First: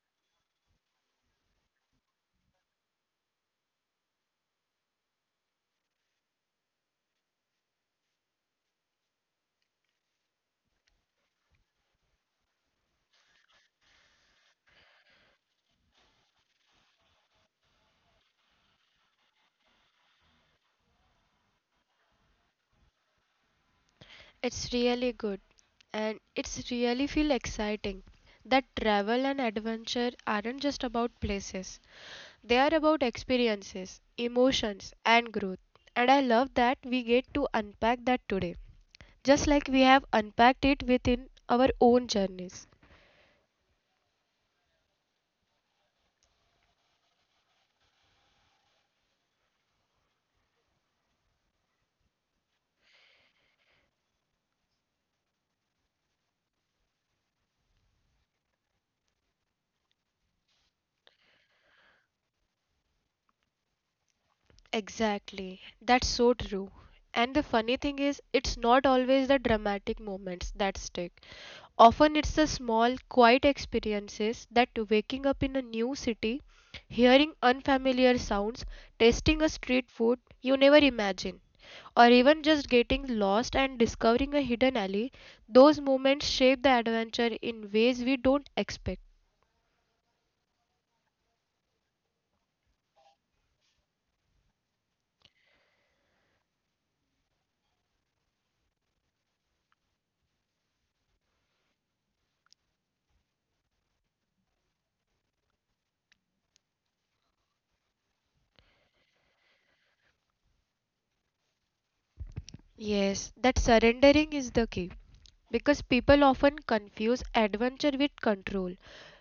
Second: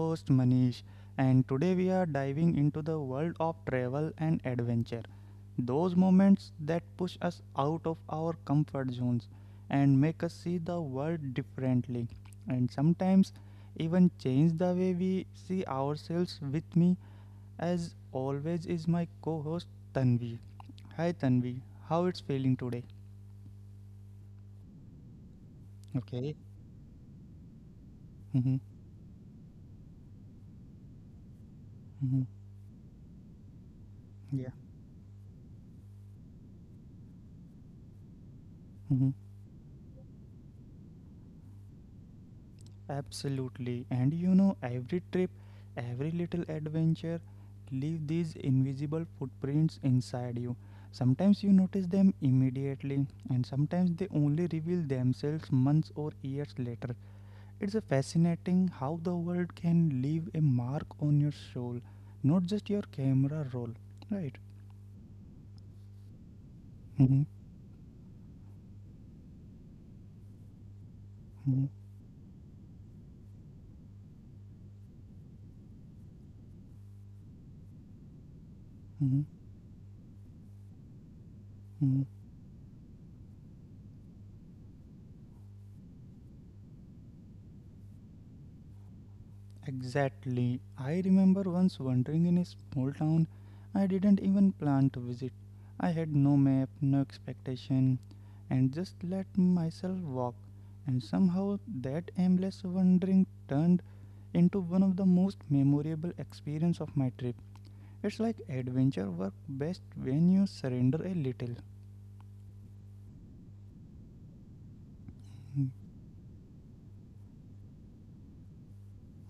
host Manish, and today we are diving into the world of travel and adventure. Those moments that push us out of our comfort zones and make us see the world differently, and sometimes even change the way we see ourselves. With me, as always, is my co host Tanvi. Hi Tanvi, how it's feeling today? It's really good and Okay. it's really feel exciting that Mm-hmm. travel and adventure aren't just about places. Mm-hmm. They are about experiences, Yeah. emotions and growth. And I love that we get to unpack that today. Just Mm-hmm. like we have unpacked it within our own journeys. Absolutely. And you know, every trip, every little adventure leave these invisible footprints inside you. Sometimes you notice them immediately, and sometimes they only reveal themselves months or years later. It's a fascinating how the world can leave a mark on your soul, not just your camera roll. Right? Exactly. That's so true. Hmm. And the funny thing is, it's not always the dramatic moments that stick. Hmm. Often it's the small, quiet experiences that waking up in a new city, hearing unfamiliar sounds, tasting a street food you never imagine, or Hmm. even just getting lost and discovering a hidden alley. Those moments shape the adventure in ways we don't expect. Exactly. I remember once wandering in a small town I didn't even plan to visit. I had no map, no expectation, and just let myself walk. And somehow that aimless wandering turned into one of the most memorable experience of my trip. It's like adventure work best when you surrender a little. Yes, that surrendering is the key Mm. because people often confuse adventure with control.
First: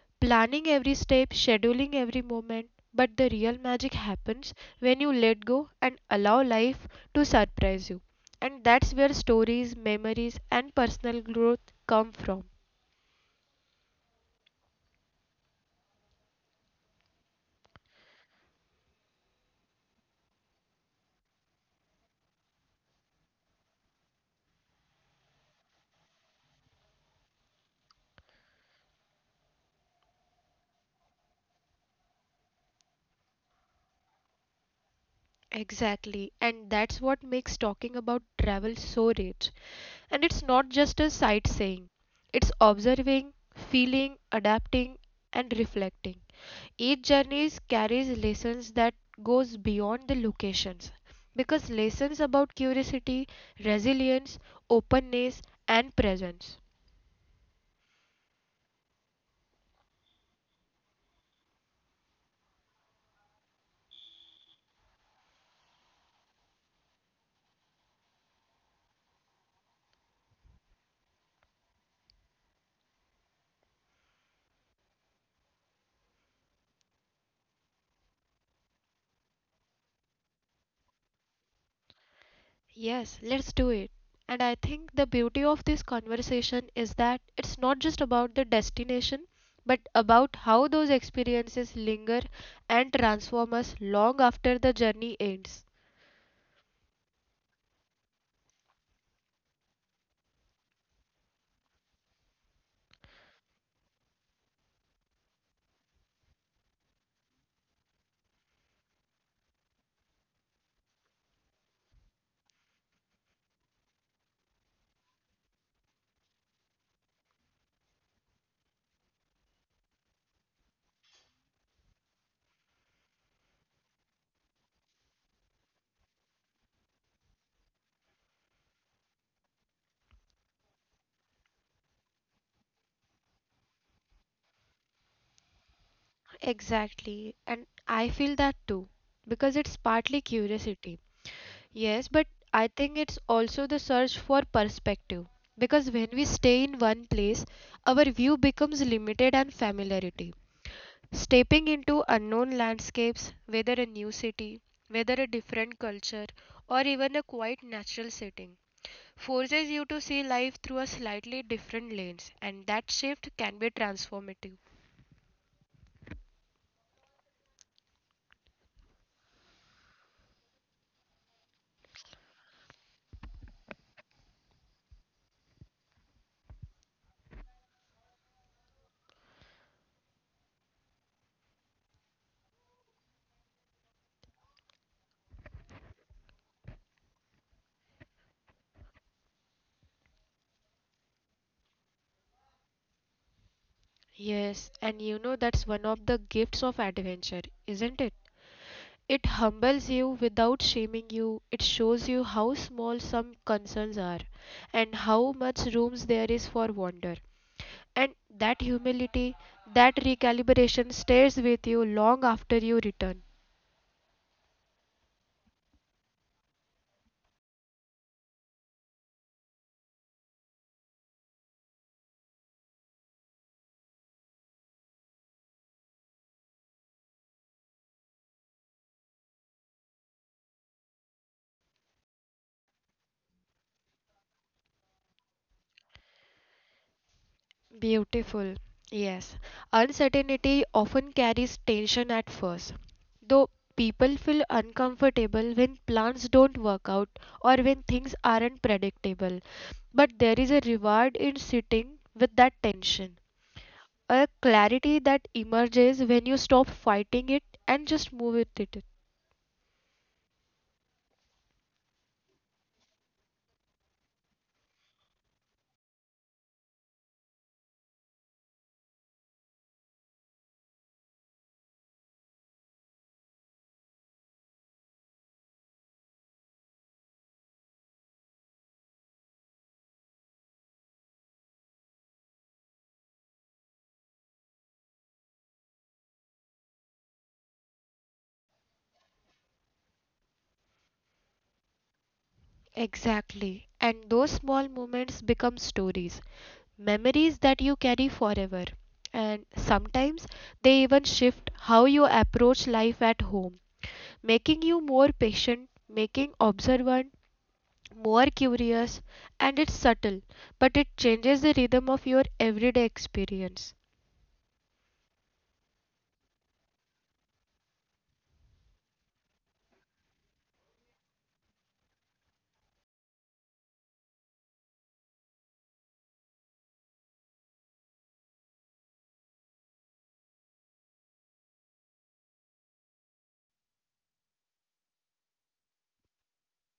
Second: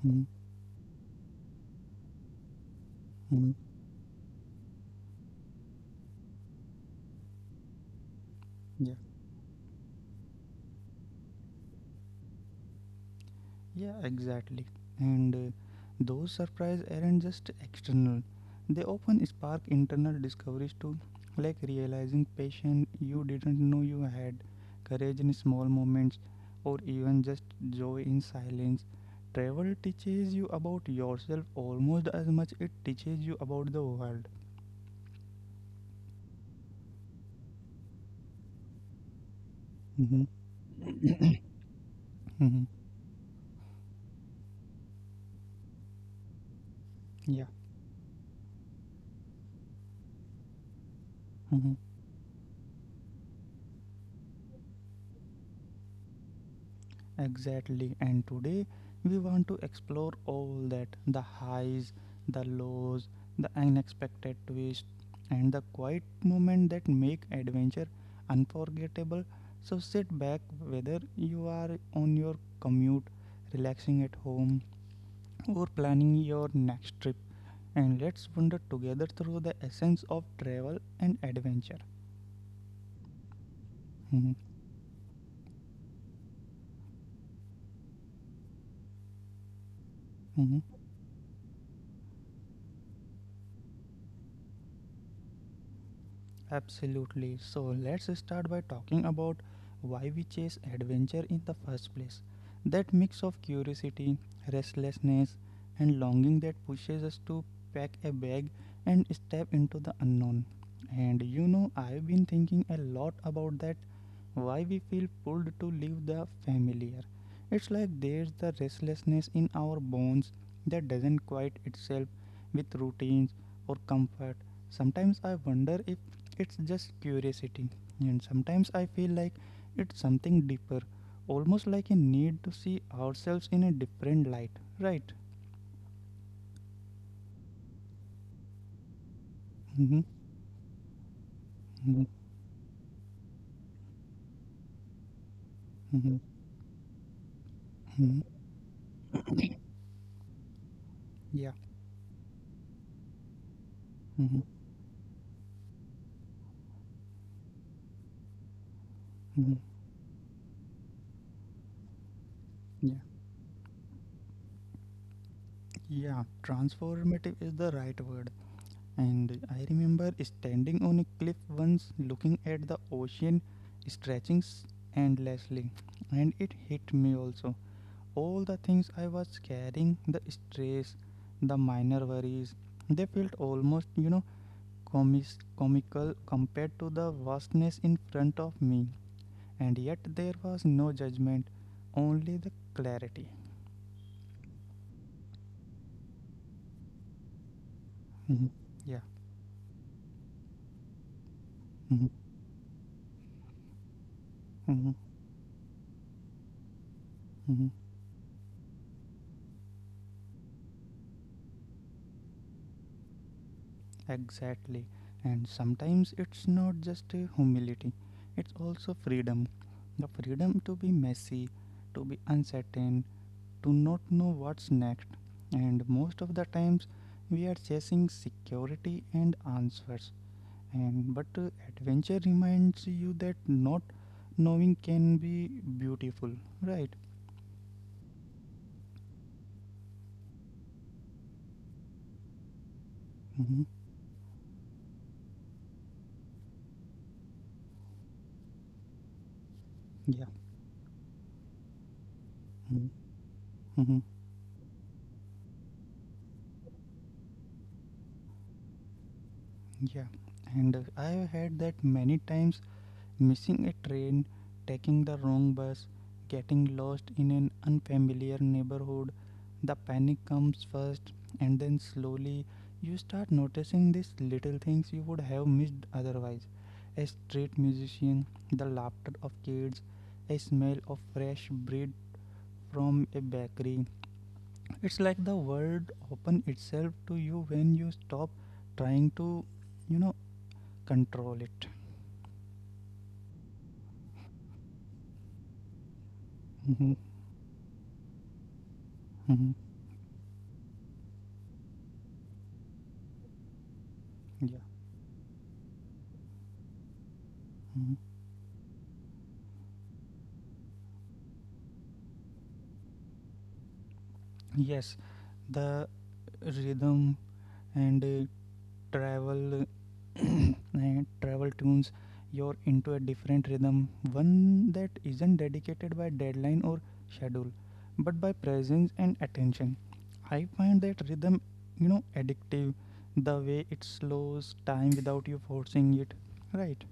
Mm. Planning every step, scheduling every moment. But the Mm. real magic happens when you let go and allow life to surprise you. And Yeah. that's where stories, memories, and personal growth come from. Yeah, exactly. And those surprises aren't just external, they often spark internal discoveries too, like realizing passion you didn't know you had, courage in small moments, or even just joy in silence. Travel teaches you about yourself almost as much it teaches you about the world. Exactly, and that's what makes talking about travel so rich. Mm-hmm. And it's not just a sightseeing, it's Mm-hmm. observing, feeling, adapting, and reflecting. Each Yeah. journey carries lessons that goes beyond the locations Mm-hmm. because lessons about curiosity, resilience, openness and presence. Exactly. And today we want to explore all that the highs, the lows, the unexpected twist, and the quiet moment that make adventure unforgettable. So sit back, whether you are on your commute, relaxing at home, or planning your next trip, and let's wander together through the essence of travel and adventure. Yes, let's do it. Mhm. And I think the beauty of this conversation is that it's not just about the destination, but about Mhm. how those experiences linger and transform us long after the journey ends. Absolutely. So let's start by talking about why we chase adventure in the first place. That mix of curiosity, restlessness, and longing that pushes us to pack a bag and step into the unknown. And you know, I've been thinking a lot about that why we feel pulled to leave the familiar. It's like there's the restlessness in our bones that doesn't quiet itself with routines or comfort. Sometimes I wonder if it's just curiosity, and sometimes I feel like it's something deeper, almost like a need to see ourselves in a different light, right? Exactly. And I feel that too, because Mhm. it's partly curiosity. Mhm. Yes, but I think it's also the search for perspective. Mhm. Because when we stay in one place, Mhm. our view becomes limited and familiarity. Yeah. Stepping into unknown landscapes, whether a new Mhm. city, whether a different culture, or even a quite natural setting, Mhm. forces you to see life through a slightly different lens, and Yeah. that shift can be transformative. Yeah. Transformative is the right word. And I remember standing on a cliff once looking at the ocean stretching endlessly, and it hit me also all the things I was carrying, the stress, the minor worries, they felt almost comical compared to the vastness in front of me. And yet there was no judgment, only the clarity. Yes, and you know that's one of the gifts of adventure, isn't it? Mhm. Yeah. It humbles you without shaming you. It Mhm. shows you how small some concerns are Mhm. and how much rooms there is for wonder. Mhm. And that humility, that recalibration stays with you long after you return. Exactly. And sometimes it's not just a humility, it's also freedom. The freedom to be messy, to be uncertain, Do not know what's next, and most of the times we are chasing security and answers. And but adventure reminds you that not knowing can be beautiful, right? Beautiful. Yes. Uncertainty often carries tension at first. Hmm. Though people feel uncomfortable when plans don't work out or when things aren't predictable, Yeah. but there is a reward in sitting with Mm-hmm. that tension. Mm-hmm. A clarity that emerges when you stop fighting it and just move with it. Yeah. And I have had that many times missing a train, taking the wrong bus, getting lost in an unfamiliar neighborhood. The panic comes first, and then slowly you start noticing these little things you would have missed otherwise. A street musician, the laughter of kids, a smell of fresh bread from a bakery. It's like the world opens itself to you when you stop trying to, you know, control it. Exactly. And those small moments become stories, Mhm. memories that you carry forever. Mhm. And sometimes they even shift how you approach life at home, Yeah. making you more patient, making observant, Mhm. more curious, and it's subtle, but it changes the rhythm of your everyday experience. Yes, the rhythm and travel and travel tunes you're into a different rhythm, one that isn't dedicated by deadline or schedule, but by presence and attention. I find that rhythm addictive the way it slows time without you forcing it, right?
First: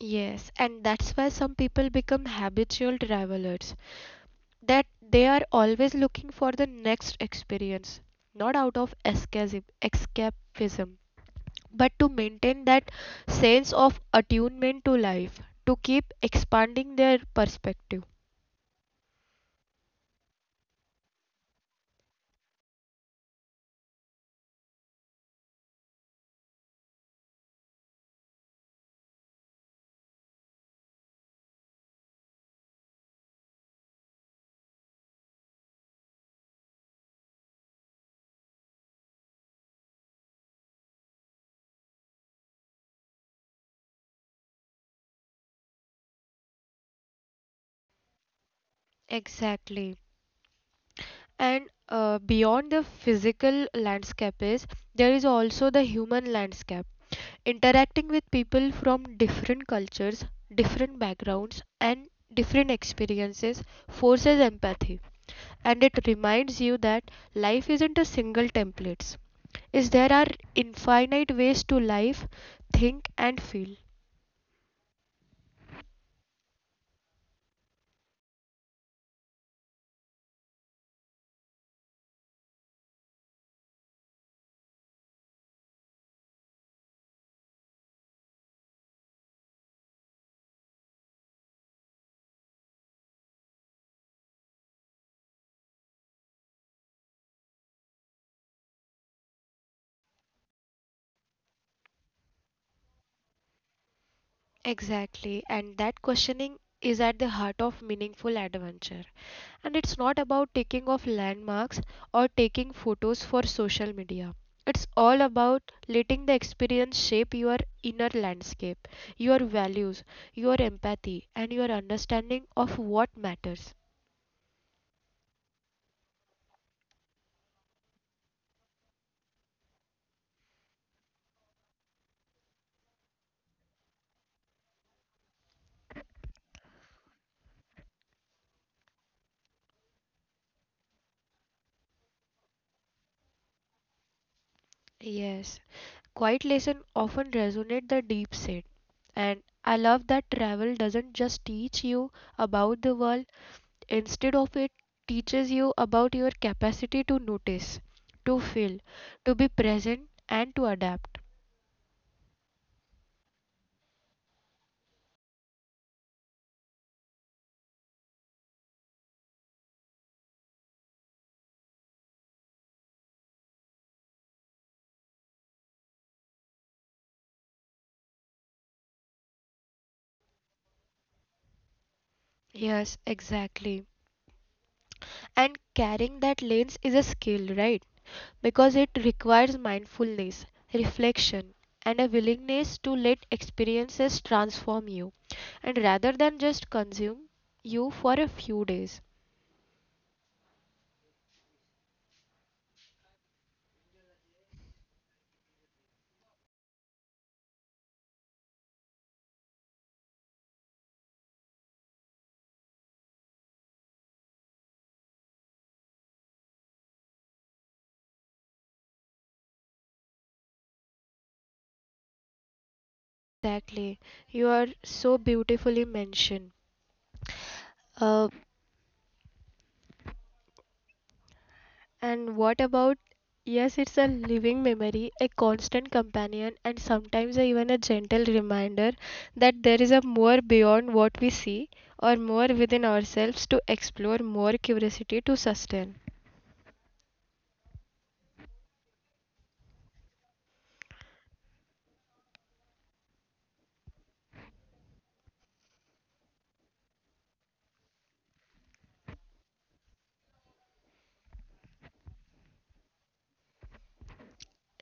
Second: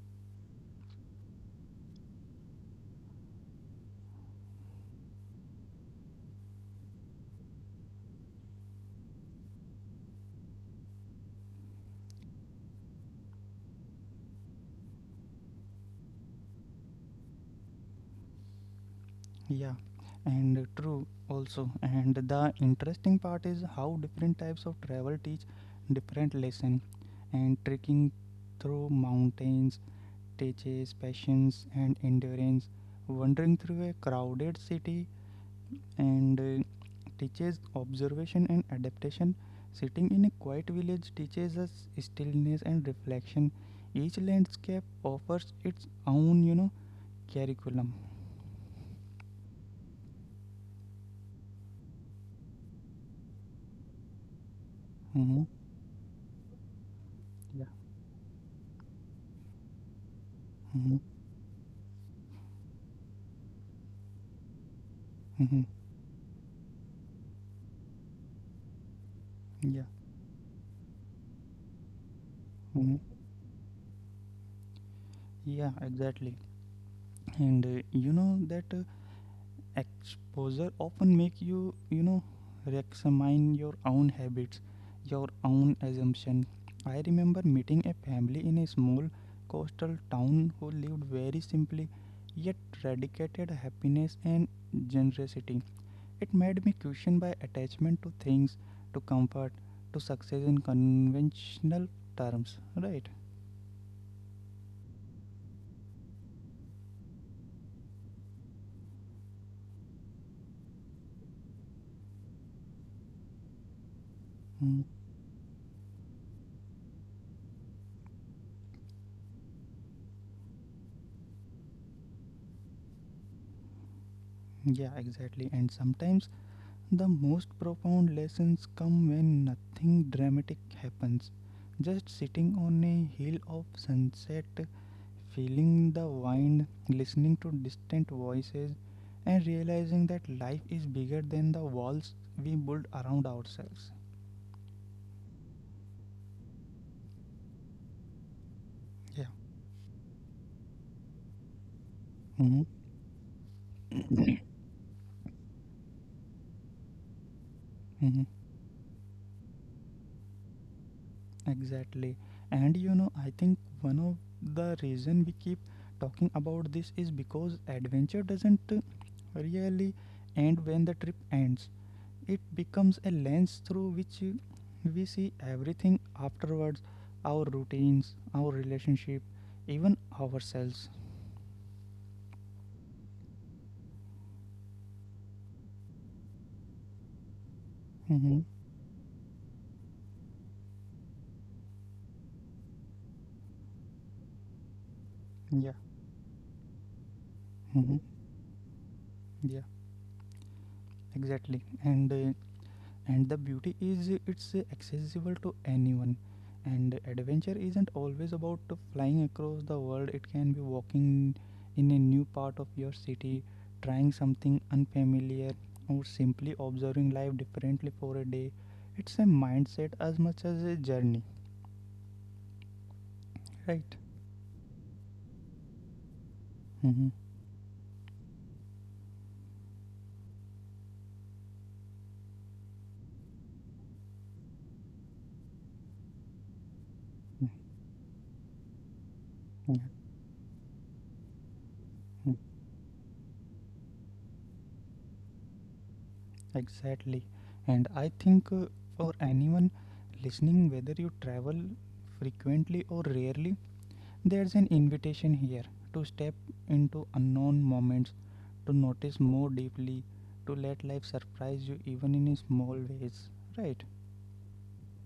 Yes, and that's why some people become habitual travelers that they are always looking for the next experience, not out of escapism, but to maintain that sense of attunement to life, to keep expanding their perspective. Yeah, and true also. And the interesting part is how different types of travel teach different lesson. And trekking through mountains teaches patience and endurance. Wandering through a crowded city and teaches observation and adaptation. Sitting in a quiet village teaches us stillness and reflection. Each landscape offers its own curriculum. Exactly. And beyond the physical landscape is there is Hmm. also the human landscape. Yeah. Interacting with people from different cultures, different Hmm. backgrounds, and different experiences forces empathy and it reminds you that life isn't a single template. Is Yeah. there are infinite ways to life think Mhm. and feel. Yeah, exactly. And you know that exposure often make you re-examine your own habits, your own assumption. I remember meeting a family in a small coastal town who lived very simply, yet radicated happiness and generosity. It made me question my attachment to things, to comfort, to success in conventional terms. Right. Exactly, and that questioning is at the heart of meaningful adventure. And it's not about taking off landmarks or taking photos for social media. It's Mm. all about letting the experience shape your inner landscape, your values, your empathy, and your understanding of what matters. Yeah, exactly. And sometimes the most profound lessons come when nothing dramatic happens. Just sitting on a hill of sunset, feeling the wind, listening to distant voices, and realizing that life is bigger than the walls we build around ourselves. Yes, quiet lesson often resonate the deep set. Yeah. And I love that travel doesn't just teach you Mm-hmm. about the world instead of it teaches you about your capacity to notice, Mm-hmm. to feel, to be present and to adapt. Exactly. And you know, I think one of the reason we keep talking about this is because adventure doesn't really end when the trip ends. It becomes a lens through which we see everything afterwards our routines, our relationship, even ourselves. Yes, exactly. And carrying that lens is a skill, right? Hmm. Because it requires mindfulness, reflection and a willingness to let experiences transform you and Yeah. rather than just consume you Hmm. for a few days. Yeah, exactly. And and the beauty is it's accessible to anyone and adventure isn't always about flying across the world it can be walking in a new part of your city trying something unfamiliar or simply observing life differently for a day. It's a mindset as much as a journey Exactly. right. You are so beautifully mentioned. Mm-hmm. Uh, and what about? Yes, it's a living memory, a constant companion, and sometimes even a gentle reminder that there is Mm-hmm. a more beyond what we see or Yeah. more within ourselves to explore, more curiosity to sustain. Exactly, and I think for anyone listening whether you travel frequently or rarely There's an invitation here to step into unknown moments, to notice more deeply, to let life surprise you even in small ways, right?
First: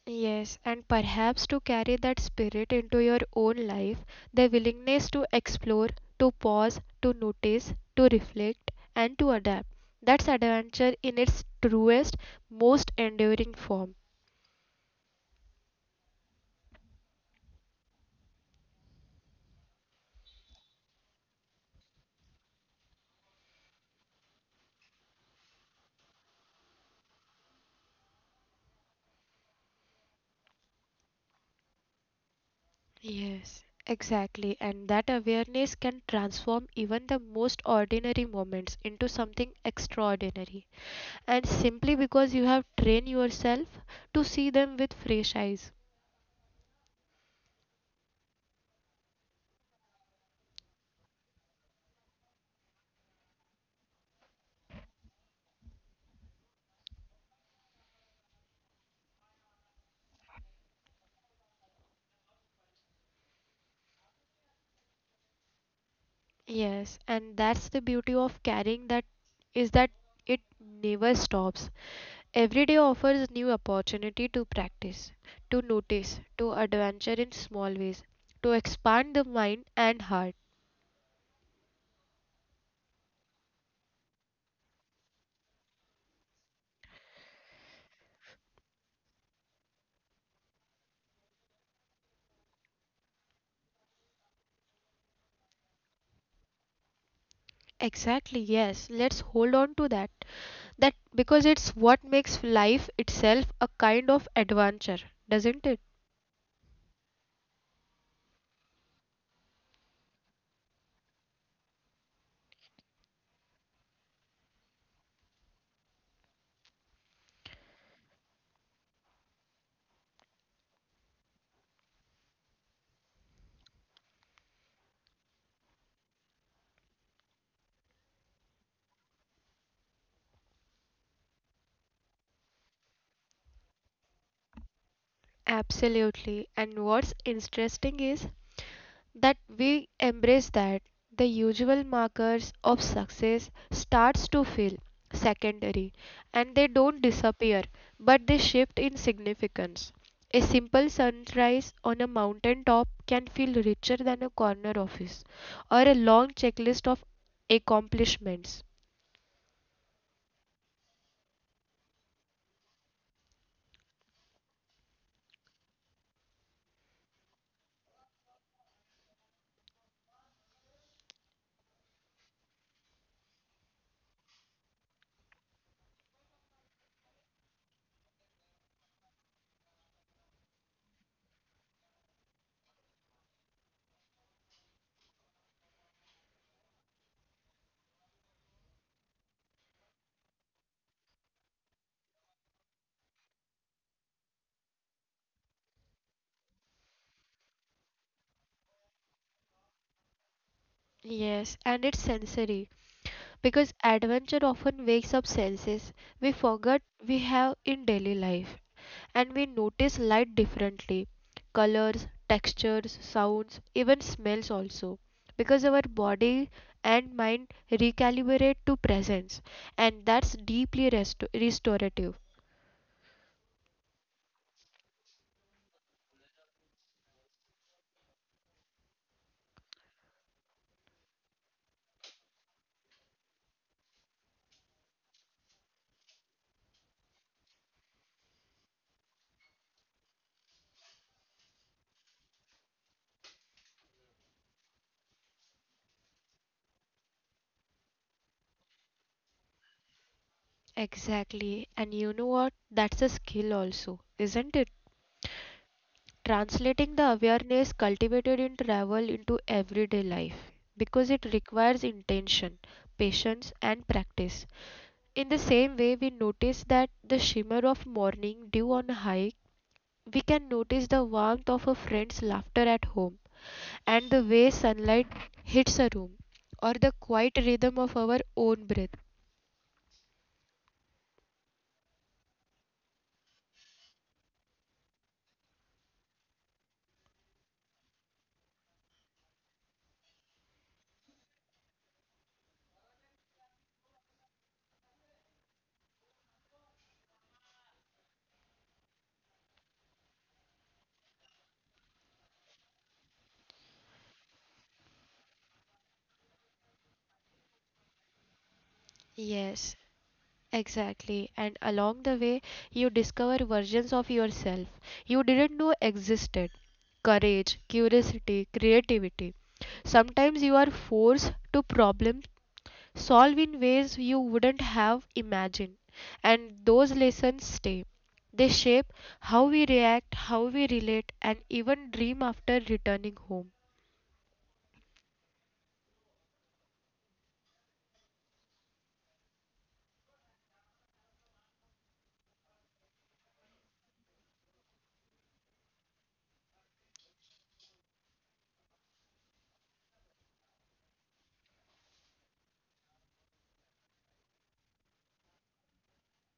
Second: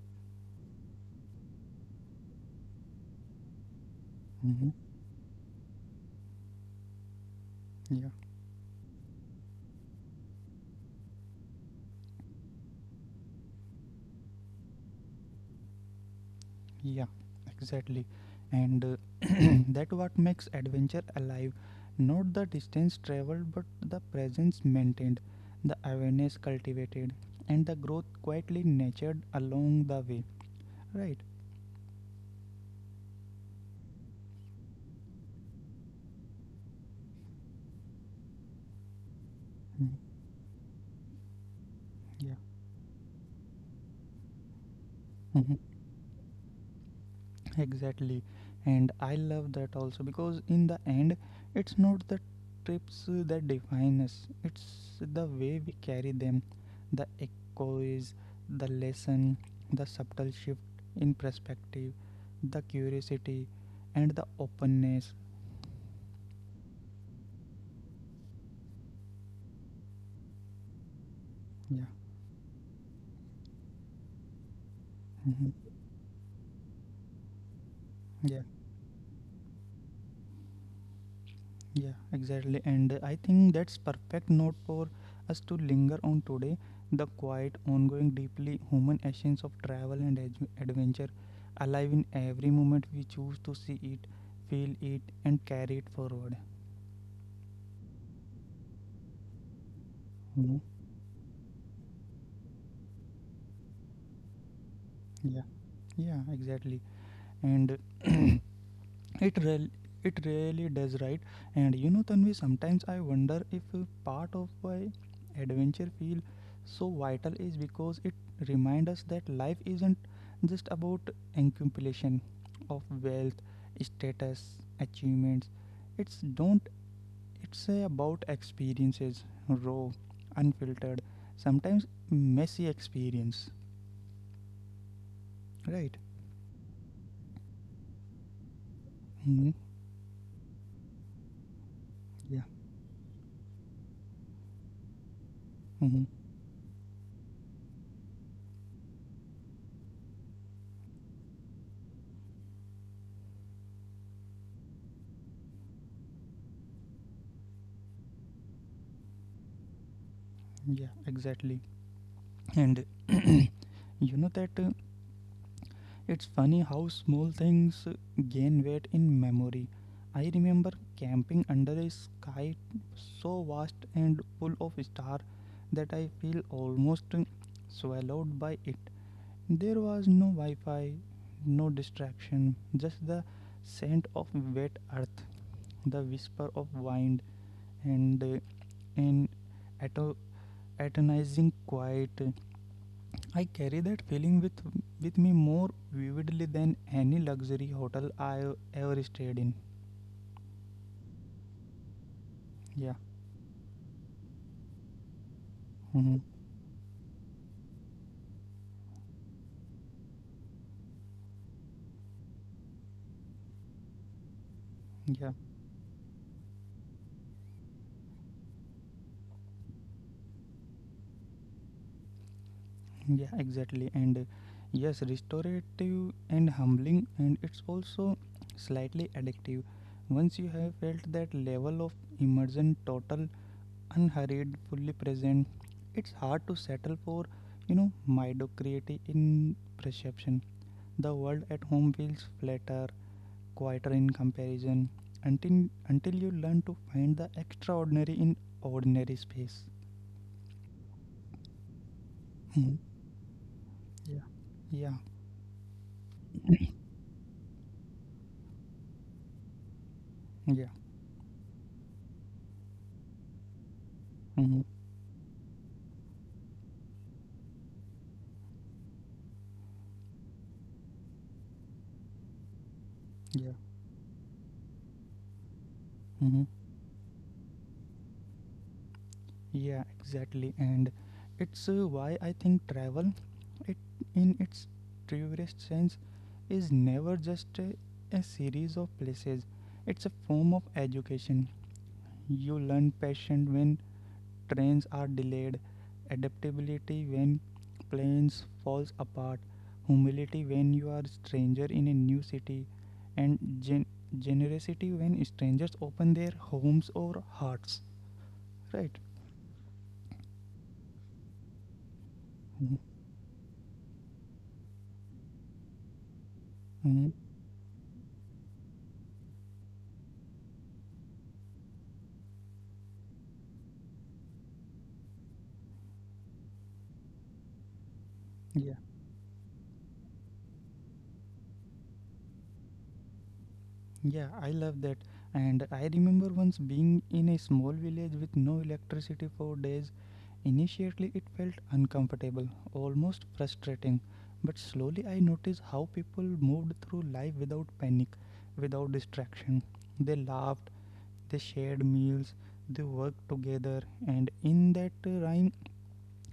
Yes, and perhaps to carry that spirit into your own life, the Hmm. willingness to explore, to pause, to notice, Yeah, to reflect, and to adapt. That's adventure in its truest, most enduring form. yeah, exactly. And that what makes adventure alive, not the distance traveled, but the presence maintained, the awareness cultivated, and the growth quietly nurtured along the way, right? Yes, exactly. And that awareness can transform even the most ordinary moments into Mhm. something extraordinary. And Yeah. simply because you have trained yourself to see them with Mhm. fresh eyes. Exactly, and I love that also because in the end, it's not the trips that define us, it's the way we carry them, the echoes, the lesson, the subtle shift in perspective, the curiosity, and the openness. Yes, and that's the beauty of carrying that is that it never stops. Yeah. Every day offers new opportunity to practice, to Mhm. notice, to adventure in small ways, to expand the mind and heart. Yeah, exactly. And I think that's perfect note for us to linger on today. The quiet, ongoing, deeply human essence of travel and adventure, alive in every moment we choose to see it, feel it, and carry it forward. Exactly, yes. Let's hold on to that. You know? That because it's what makes life itself a kind of adventure, doesn't Yeah, it? yeah, exactly. And It really, it really does, right? And you know, Tanvi, sometimes I wonder if a part of why adventure feel so vital is because it reminds us that life isn't just about accumulation of wealth, status, achievements. It's don't. It's about experiences, raw, unfiltered, sometimes messy experience, right? Absolutely. And what's interesting is that we Hmm. embrace that the usual markers of Yeah. success starts to feel secondary Hmm. and they don't disappear but they shift in significance. A simple sunrise on a mountain top can feel richer than a corner office or a long checklist of accomplishments. Yeah. Exactly. And you know that it's funny how small things gain weight in memory. I remember camping under a sky so vast and full of stars that I feel almost swallowed by it. There was no Wi Fi, no distraction, just the scent of wet earth, the whisper of wind, and an ato- atonizing quiet. I carry that feeling with me more vividly than any luxury hotel I ever stayed in. Yes, and it's sensory Yeah. because adventure often wakes up senses we Hmm. forget we have in daily life and we notice light differently, colors, textures, sounds, even smells also because Yeah. our body and mind recalibrate to presence, and that's deeply restorative. Yeah, exactly. And yes, restorative and humbling and it's also slightly addictive. Once you have felt that level of immersion, total, unhurried, fully present, it's hard to settle for mediocrity in perception. The world at home feels flatter, quieter in comparison, until you learn to find the extraordinary in ordinary space. Exactly. And you know what? That's Mhm. a skill also, isn't Yeah, it? yeah, Translating the awareness cultivated in travel into everyday life yeah. because it requires intention, patience, and practice. Mhm. In the same way, we notice that the shimmer of morning dew on a hike, we can notice the warmth of a friend's laughter at home, Yeah. and the way sunlight hits a room, or Mhm. the quiet rhythm of our own breath. Yeah, exactly. And it's why I think travel, it in its truest sense, is never just a series of places. It's a form of education. You learn passion when trains are delayed, adaptability when plans falls apart, humility when you are a stranger in a new city, and generosity when strangers open their homes or hearts. Right? Yes, exactly. And along the way, you Mm-hmm. discover versions of yourself you didn't know existed, Mm-hmm. courage, curiosity, creativity. Sometimes you are forced to problem solve in ways you wouldn't have imagined. And those lessons stay. They Yeah. shape how we react, how we relate, and even dream after returning home. Yeah, I love that. And I remember once being in a small village with no electricity for days. Initially, it felt uncomfortable, almost frustrating. But slowly, I noticed how people moved through life without panic, without distraction. They laughed, they shared meals, they worked together. And in that rhyme,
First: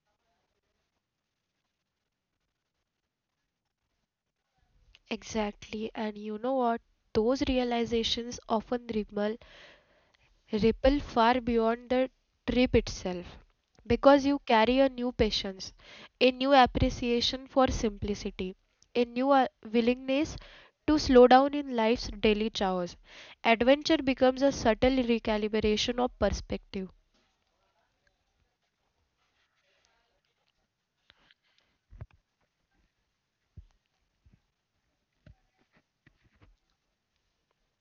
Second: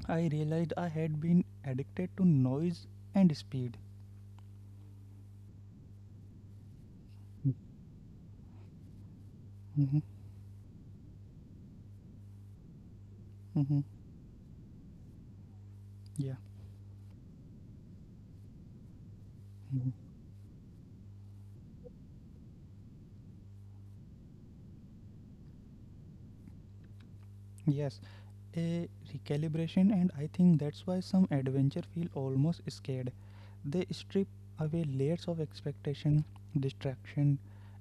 I realized I had been addicted to noise and speed. Exactly. And you know what? Those realizations often ripple Mhm. ripple far beyond the trip itself Mhm. because you carry a new patience, a Yeah. new appreciation for simplicity, a new Mm-hmm. willingness to slow down in life's daily chores. Adventure becomes a subtle recalibration of perspective. Yes, a recalibration, and I think that's why some adventure feel almost scared. They strip away layers of expectation, distraction,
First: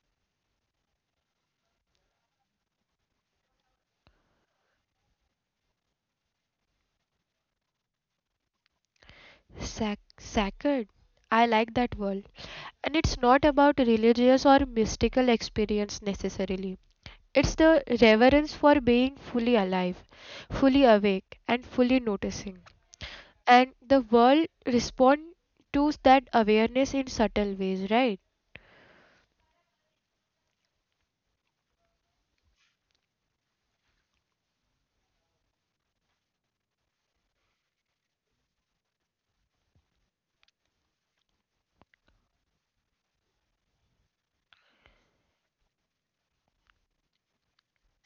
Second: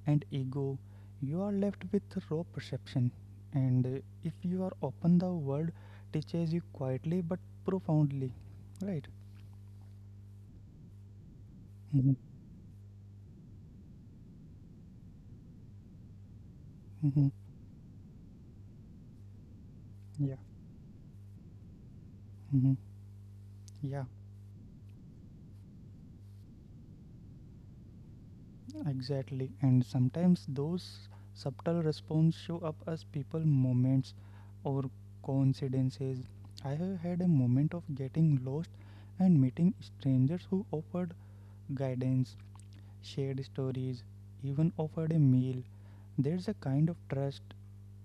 and ego. You are left with raw perception, and if you are open, the world teaches you quietly but profoundly. Right? Sacred. I like that Mm-hmm. word. And it's not about religious or mystical experience necessarily. Mm-hmm. It's the reverence for being fully alive, Yeah. fully awake, and fully noticing. Mm-hmm. And the Yeah. world respond to that awareness in subtle ways, right? Exactly, and sometimes those subtle responses show up as people moments or coincidences. I have had a moment of getting lost and meeting strangers who offered guidance, shared stories, even offered a meal. There's a kind of trust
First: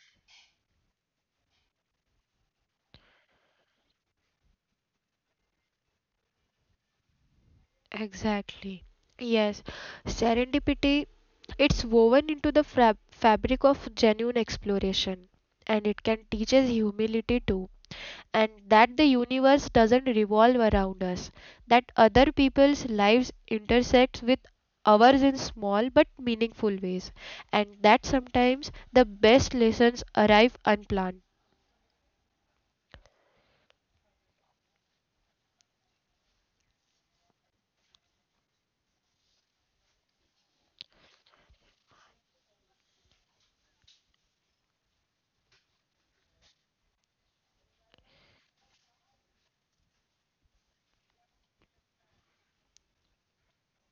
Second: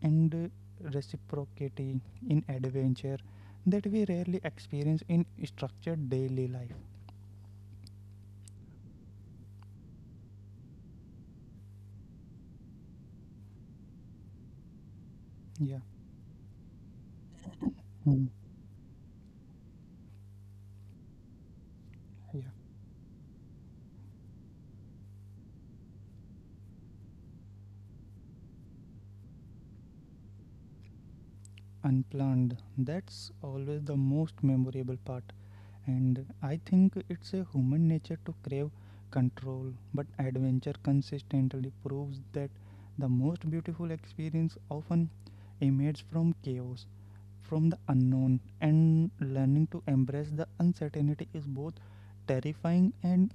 and reciprocity in adventure that we rarely experience in structured daily life. Exactly. Yes, serendipity, it's woven into the fabric of genuine exploration and it Yeah. can teach us humility too and Mm. that the universe doesn't revolve around us, that other people's Yeah. lives intersect with ours in small but meaningful ways and that sometimes the best lessons arrive unplanned. Unplanned, that's always the most memorable part. And I think it's a human nature to crave control, but adventure consistently proves that the most beautiful experience often emanates from chaos, from the unknown. And learning to embrace the uncertainty is both terrifying and,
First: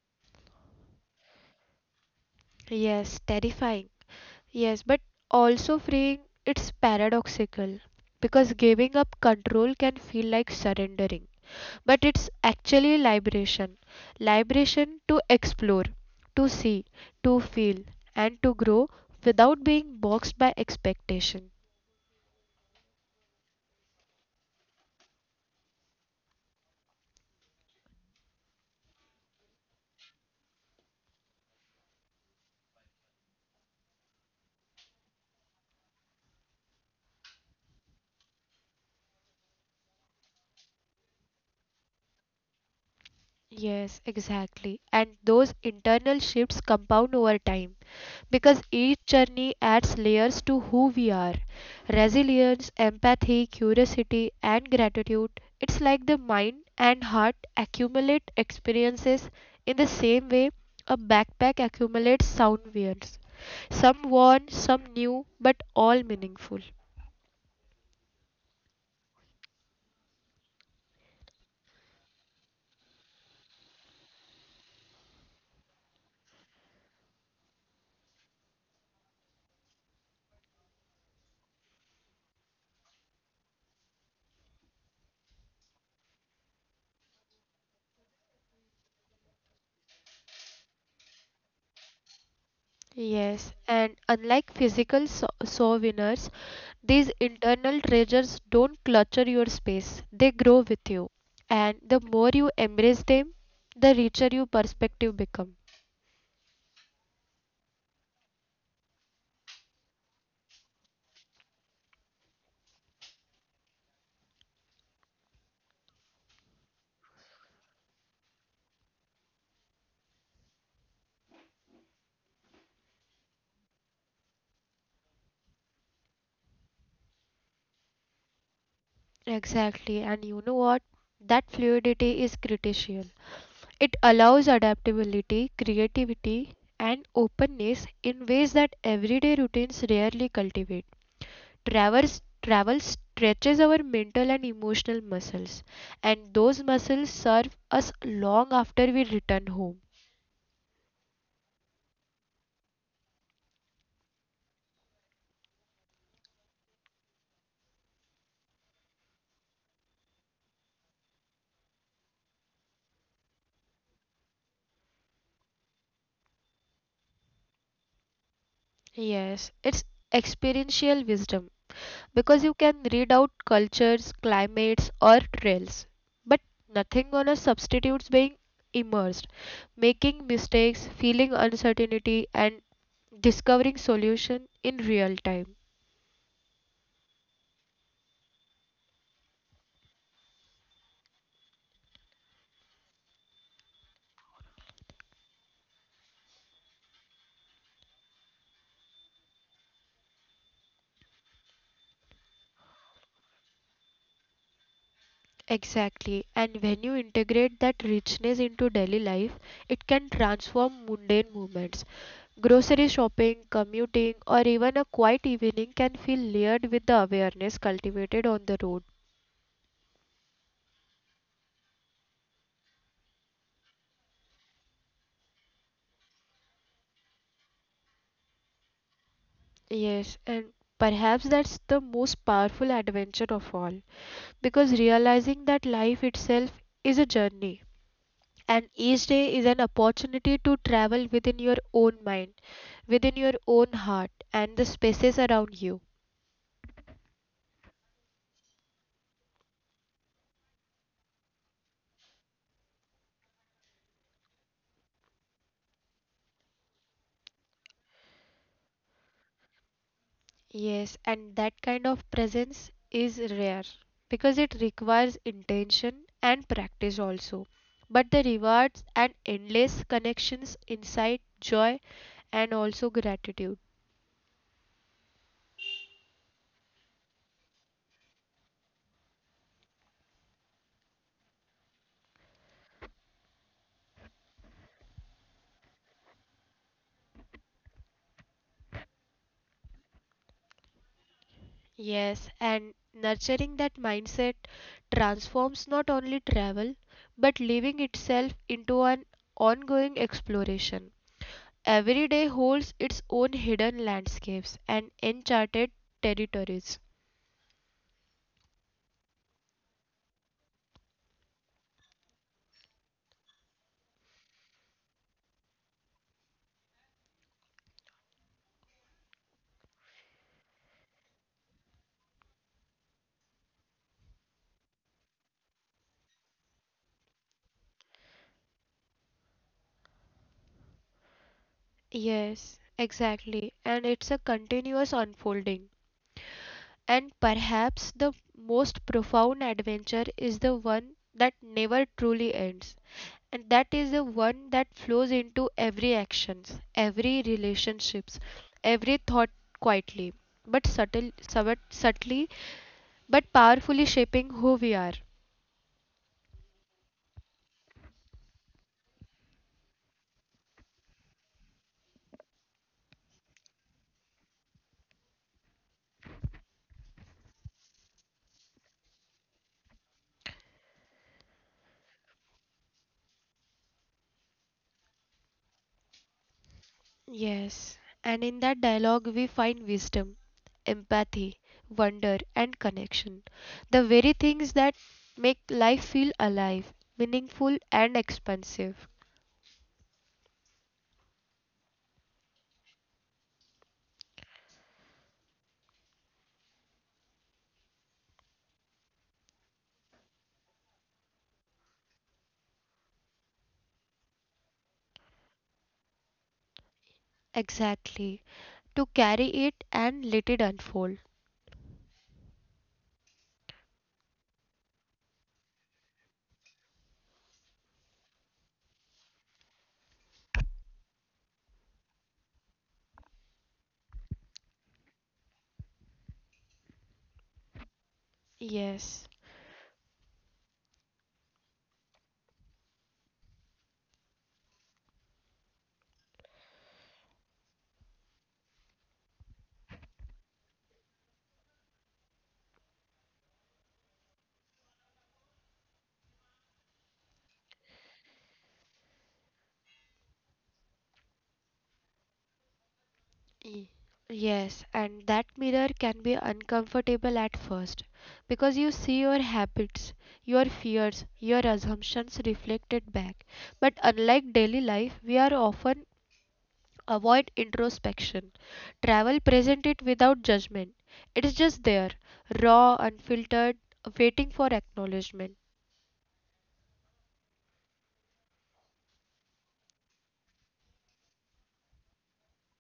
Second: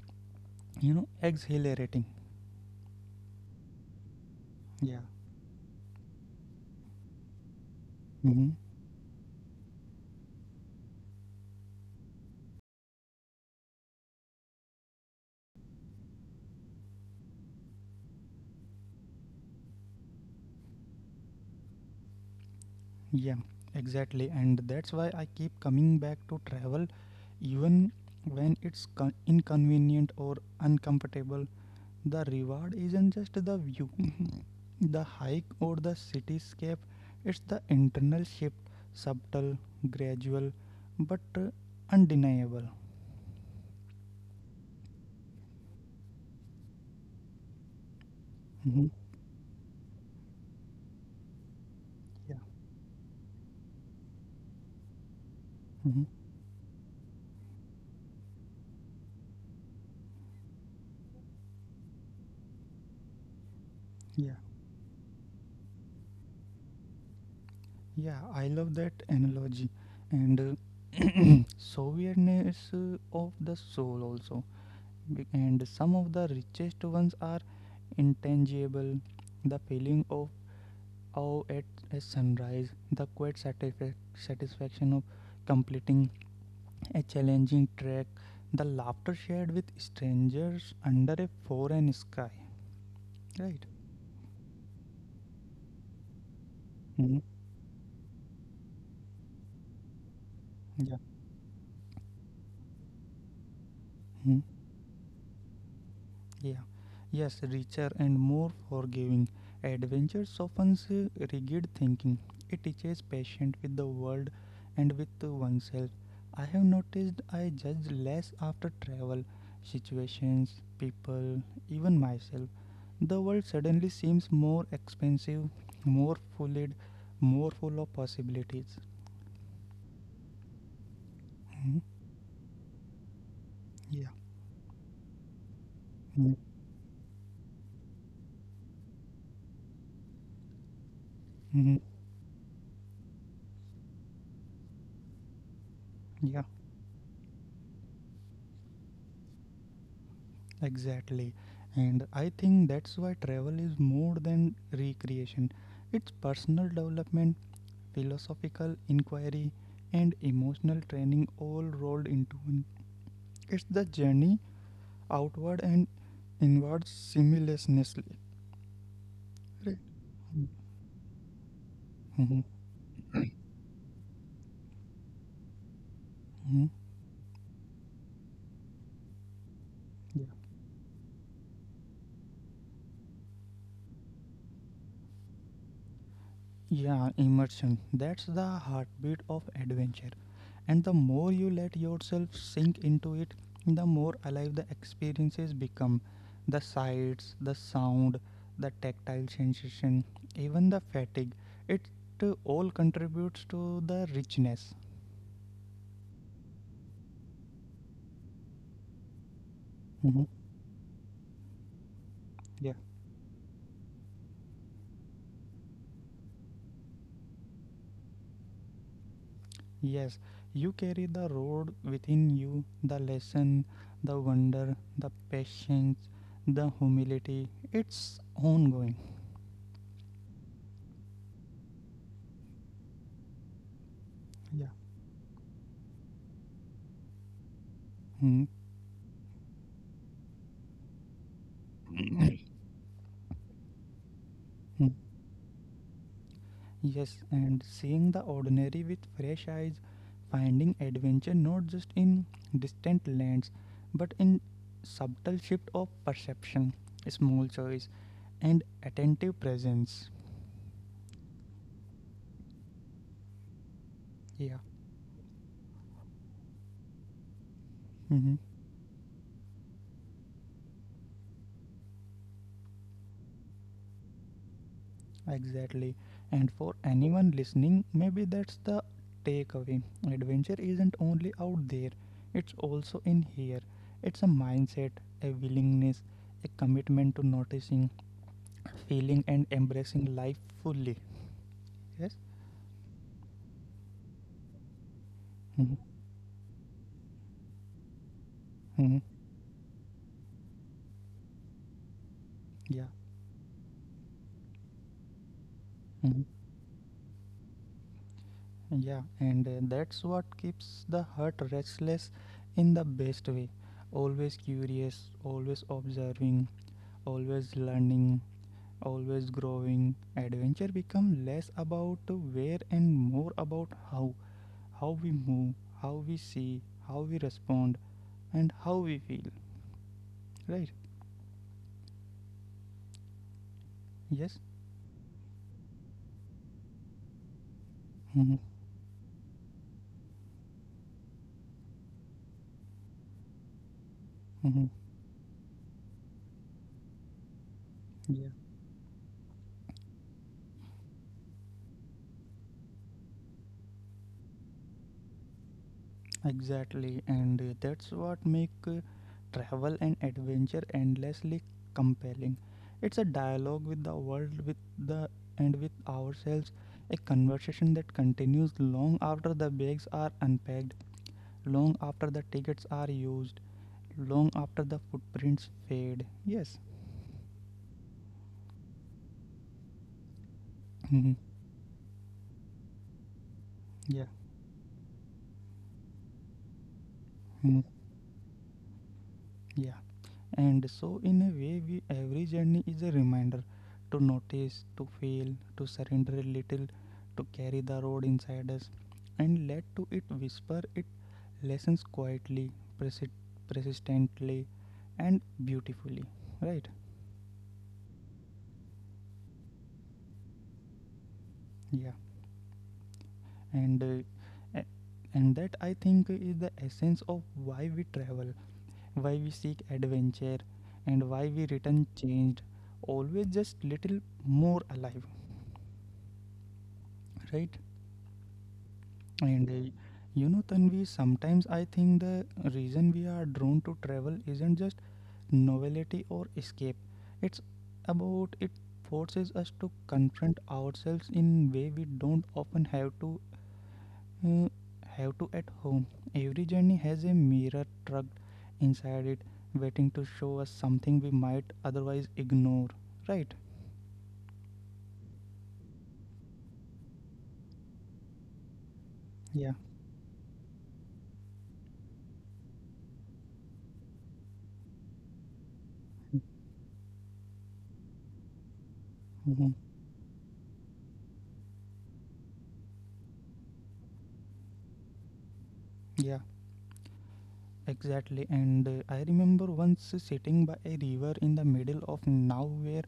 exhilarating. Yes, terrifying. Yes, but Yeah. also freeing, it's paradoxical Mm-hmm. because giving up control can feel like surrendering, but it's actually liberation. Liberation to explore, to see, to feel, and to grow without being boxed by expectation. Yeah, exactly. And that's why I keep coming back to travel, even when it's inconvenient or uncomfortable. The reward isn't just the view, the hike, or the cityscape, it's the internal shift, subtle, gradual, but undeniable. Yes, exactly. And those internal shifts compound over time. Mhm. Because each journey adds layers to who we are. Yeah. Resilience, empathy, curiosity, and gratitude. Mhm. It's like the mind and heart accumulate experiences in the same way a backpack accumulates sound waves. Yeah. Some worn, some new, but all meaningful. Yeah, I love that analogy. And so weirdness of the soul also, and some of the richest ones are intangible, the feeling of awe at a sunrise, the quiet satisfaction of completing a challenging trek, the laughter shared with strangers under a foreign sky, right? Yes, and unlike physical souvenirs, Mhm. these internal treasures don't clutter your space, they Yeah. grow with you. And the more you embrace them, the Mhm. richer your perspective become. Yeah, yes, richer and more forgiving. Adventure softens rigid thinking. It teaches patience with the world and with oneself. I have noticed I judge less after travel, situations, people, even myself. The world suddenly seems more expensive, more full, more full of possibilities. Exactly. And you know what? Mhm. That fluidity is critical. Yeah. It allows adaptability, Mhm. creativity, and openness in ways that everyday routines rarely cultivate. Mhm. Travel stretches our mental and emotional muscles, Yeah. and those muscles serve us long after we return home. Exactly. And I think that's why travel is more than recreation. It's personal development, philosophical inquiry, and emotional training all rolled into one. It's the journey outward and inward simultaneously. Right. Yes, it's experiential wisdom Mhm. because you can read out cultures, climates, or trails, Mhm. but nothing on a substitutes being immersed, making mistakes, feeling uncertainty, and discovering solution in real time. Yeah, immersion. That's the heartbeat of adventure. And the more you let yourself sink into it, the more alive the experiences become. The sights, the sound, the tactile sensation, even the fatigue. It all contributes to the richness. Exactly, and when you integrate that richness into daily life, it Mhm. can transform mundane moments. Yeah. Grocery shopping, commuting, or even a quiet evening can feel layered with the awareness cultivated on the road. Yes, you carry the road within you, the lesson, the wonder, the patience, the humility. It's ongoing. Yes, and perhaps that's the most powerful adventure of all, because realizing that life itself is a journey, Yeah. and each day is an opportunity to travel within your own mind, within your own heart, and the spaces around you. Yes, and seeing the ordinary with fresh eyes, finding adventure not just in distant lands, but in subtle shift of perception, small choice, and attentive presence. Yes, and that kind of presence is rare Yeah, because it requires intention and practice also. hmm But the rewards and endless connections, insight, joy, and also gratitude. exactly. And for anyone listening, maybe that's the takeaway. Adventure isn't only out there, it's also in here. It's a mindset, a willingness, a commitment to noticing, feeling and embracing life fully. Yes. Yes, and nurturing that mindset Mhm. transforms not only travel but living itself Mhm. into an ongoing exploration. Every day Yeah. holds its own hidden landscapes and uncharted Mhm. territories. Yeah. And that's what keeps the heart restless in the best way. Always curious, always observing, always learning, always growing. Adventure become less about where and more about how. How we move, how we see, how we respond, and how we feel. Right? Yes, exactly, and Yes. it's a continuous unfolding. And perhaps Mhm. the most profound adventure is the one that never truly ends. And that is the one that flows into every actions, every Mhm. relationships, every thought, quietly but subtly but powerfully shaping who we are. Exactly, and that's what make travel and adventure endlessly compelling. It's a dialogue with the world, with the and with ourselves, a conversation that continues long after the bags are unpacked, long after the tickets are used, long after the footprints fade. Yes. Yes, and in that dialogue we find wisdom, Mhm. empathy, wonder, and connection, Yeah. the very things that make life feel alive, Mhm. meaningful, and expansive. Yeah. And so, in a way, every journey is a reminder to notice, to feel, to surrender a little, to carry the road inside us, and let to it whisper it lessons quietly, persi- persistently, and beautifully. Right? Exactly, to carry it and let it unfold. Yeah. And uh, a- and that I think is the essence of why we travel, why we seek adventure, and why we return changed, always just little more alive. Right? Yes. And Tanvi, sometimes I think the reason we are drawn to travel isn't just novelty or escape. It's about it forces us to confront ourselves in way we don't often uh, have to at home. Every journey has a mirror tucked inside it, waiting to show us something we might otherwise ignore. Right? Y- Yes, and that mirror can be uncomfortable at first because you see your Yeah. habits, your fears, your assumptions reflected back. But unlike daily life, we are often avoid introspection. Travel Mhm. present it without judgment. It is just there, raw, unfiltered, waiting for acknowledgement. Yeah. Exactly, and I remember once sitting by a river in the middle of nowhere,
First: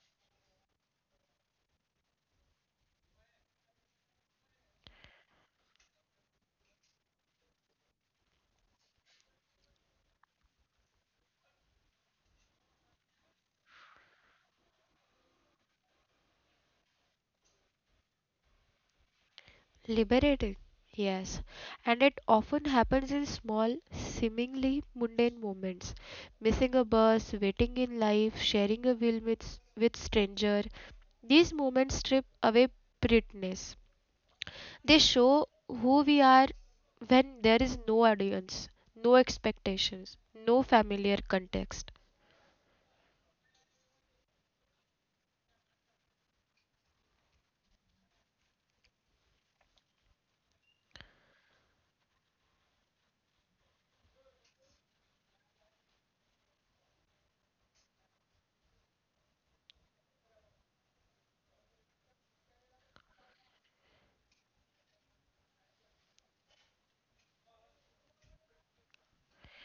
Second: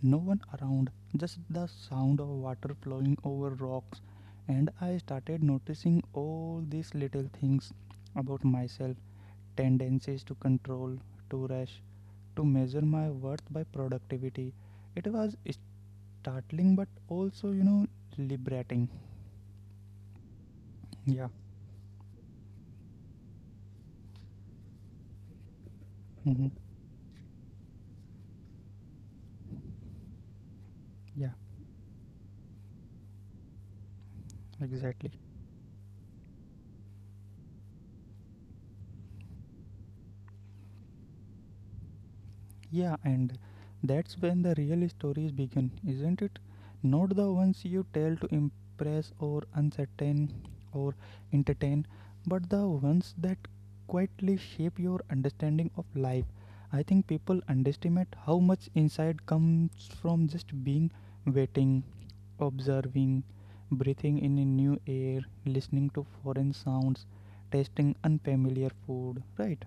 no one around, just the sound of water flowing over rocks. And I started noticing all these little things about myself, tendencies to control, to rush, to measure my worth by productivity. It was startling but also, liberating. Liberating, Yeah, yes, and it often happens in small, seemingly mundane moments. hmm Missing a bus, waiting in life, sharing a meal with, with stranger. yeah, These moments strip away pretense. They exactly. show who we are when there is no audience, no expectations, no familiar context. Yeah, and that's when the real stories begin, isn't it? Not the ones you tell to impress or uncertain or entertain, but the ones that quietly shape your understanding of life. I think people underestimate how much insight comes from just being, waiting, observing, breathing in a new air, listening to foreign sounds, tasting unfamiliar food, right?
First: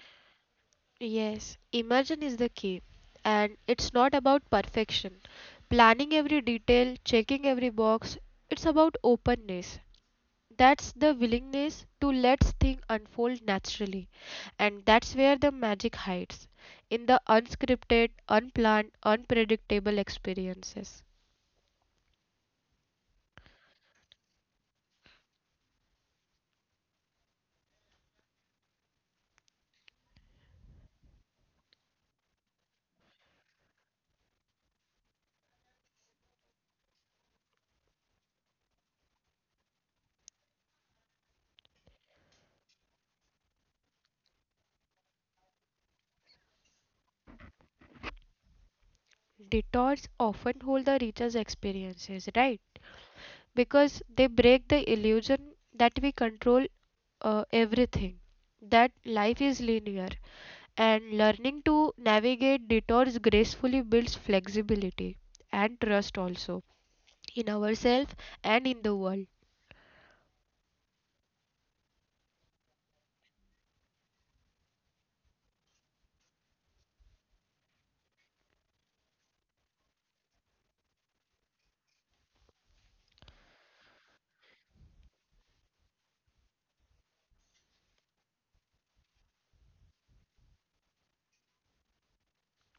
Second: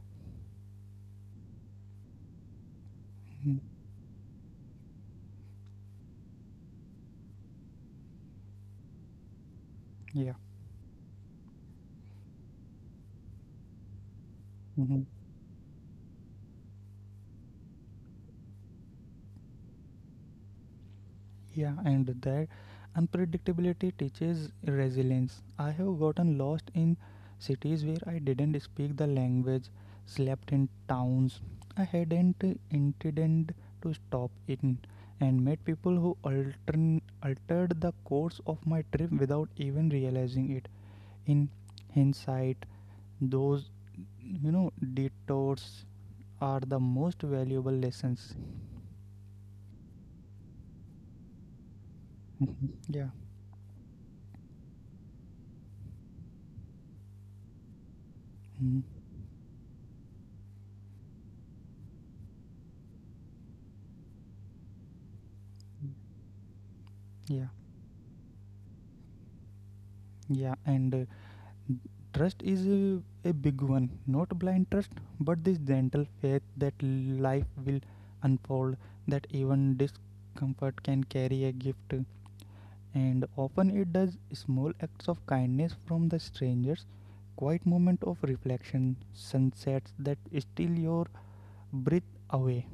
Yes, imagine is the key. And Mhm. it's not about perfection. Planning every detail, checking every box, it's about openness. Yeah. That's the willingness to let things unfold naturally. And Mhm. that's where the magic hides, in the unscripted, unplanned, unpredictable experiences. Yeah, and that unpredictability teaches resilience. I have gotten lost in cities where I didn't speak the language, slept in towns I hadn't intended to stop in, and met people who altered the course of my trip without even realizing it. In hindsight, those detours are the most valuable lessons. Detours often hold the richest experiences, right? yeah. Because they break the illusion that we control everything, Mhm. that life is linear, and learning to navigate detours gracefully builds flexibility and trust also in Yeah. ourselves and in the world. Yeah, and trust is a big one. Not blind trust, but this gentle faith that life will unfold, that even discomfort can carry a gift. And often it does, small acts of kindness from the strangers, quiet moment of reflection, sunsets that steal your breath away.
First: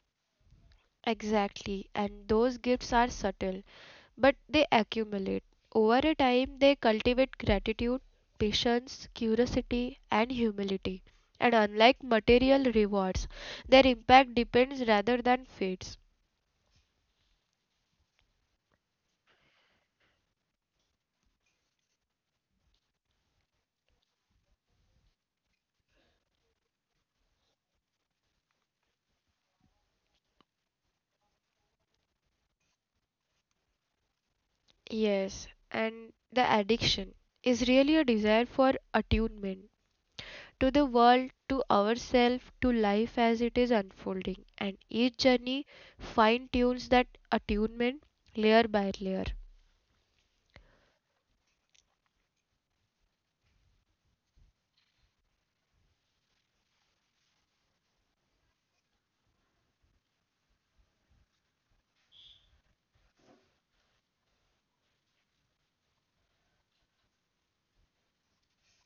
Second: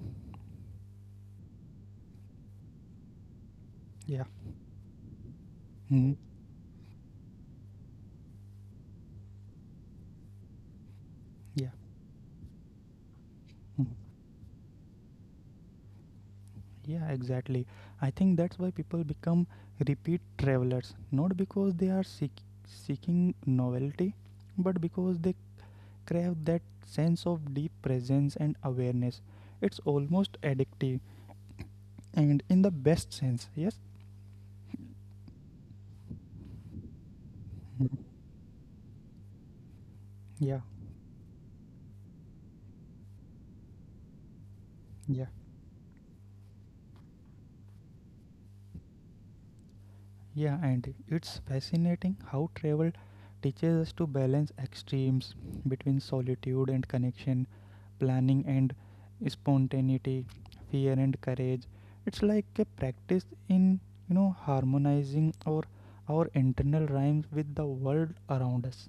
Exactly, and those gifts are subtle, Yeah. but they accumulate. Over a Mhm. time, they cultivate gratitude, patience, curiosity, and humility. Yeah. And unlike material rewards, Hmm. their impact depends rather than fades. Yeah, exactly. I think that's why people become repeat travelers, not because they are seeking novelty, but because they crave that sense of deep presence and awareness. It's almost addictive, and in the best sense, yes? Yes, and the addiction is really Mhm. a desire for attunement Yeah, to the world, to ourselves, to life as it is unfolding. And each yeah. journey fine tunes that attunement, layer by layer. Yeah, and it's fascinating how travel teaches us to balance extremes between solitude and connection, planning and spontaneity, fear and courage. It's like a practice in, harmonizing our internal rhymes with the world around us.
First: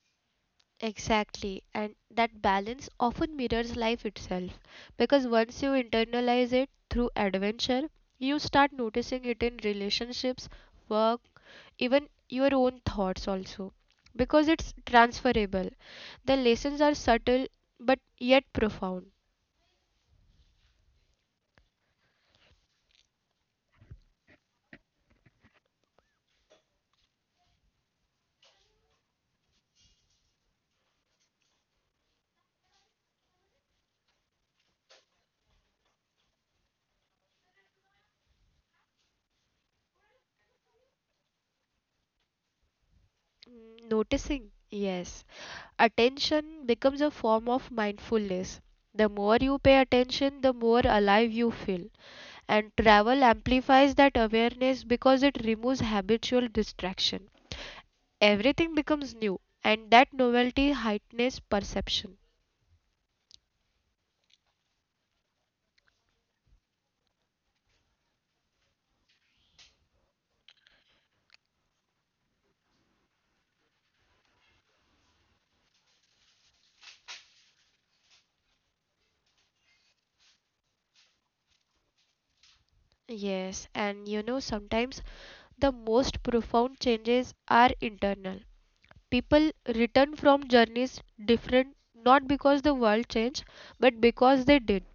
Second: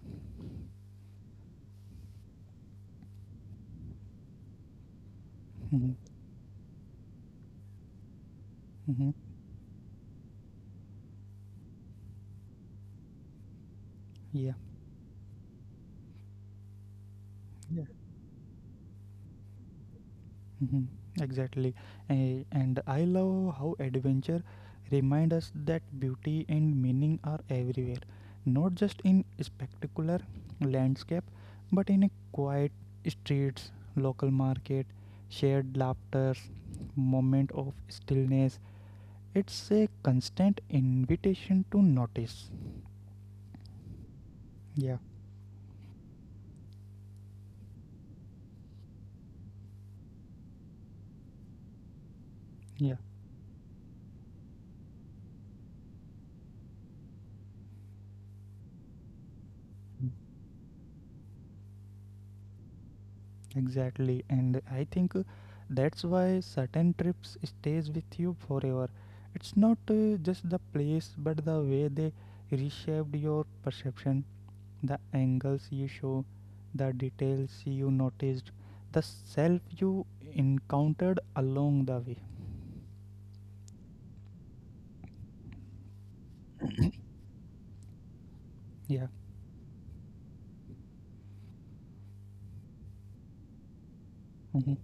Exactly, and that balance often mirrors life itself because once you Mhm. internalize it through adventure, you start Mhm. noticing it in relationships, work, even your own thoughts also, because Yeah. it's transferable. The lessons are subtle but yet profound. Mhm. Exactly. And I love how adventure reminds us that beauty and meaning are everywhere, not just in spectacular landscape, but in a quiet streets, local market, shared laughter, moment of stillness. It's a constant invitation to notice. Mm, noticing, Yeah, yes, attention becomes a form of mindfulness. The more you pay attention, the more alive you feel, and yeah. travel amplifies that awareness because it removes habitual distraction. Everything becomes new, and that novelty heightens perception. Exactly, and I think that's why certain trips stays with you forever. It's not just the place, but the way they reshaped your perception, the angles you show, the details you noticed, the self you encountered along the way. Yes, and you know, sometimes the most profound changes are internal. Yeah. People return from journeys different, not because the world changed, but because they Hmm. did.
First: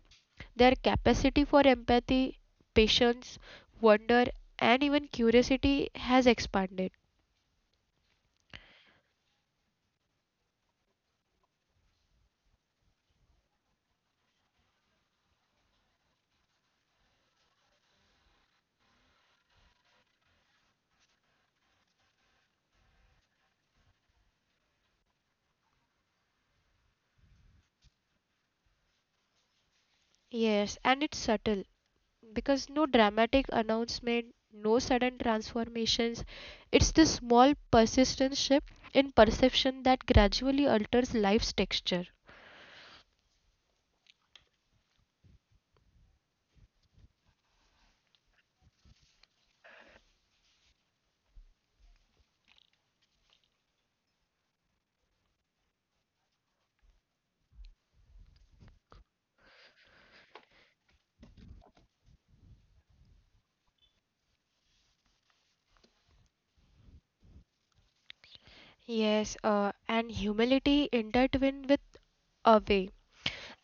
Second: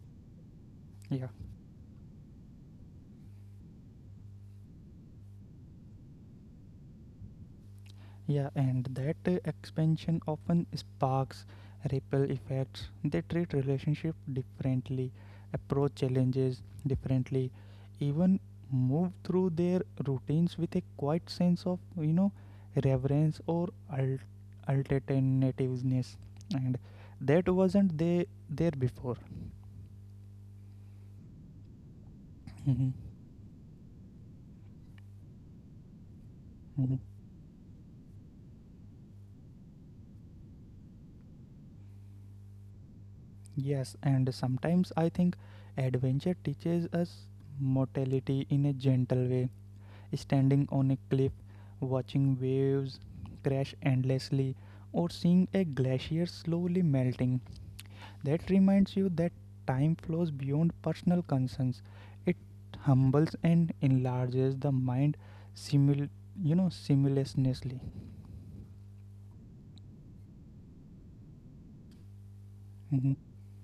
Their Yeah. capacity for empathy, patience, wonder, and even curiosity has expanded. Yeah, and that expansion often sparks ripple effects. They treat relationship differently, approach challenges differently, even move through their routines with a quiet sense of reverence or alternativeness, and that wasn't they there before. Yes, and it's subtle because no Mhm. dramatic announcement, no sudden transformations. It's Mhm. the small persistent shift in perception that gradually alters life's texture. Yes, and sometimes I think adventure teaches us mortality in a gentle way, standing on a cliff, watching waves crash endlessly, or seeing a glacier slowly melting. That reminds you that time flows beyond personal concerns. It humbles and enlarges the mind, simul- simultaneously. Yes, and humility intertwined with away, Mhm.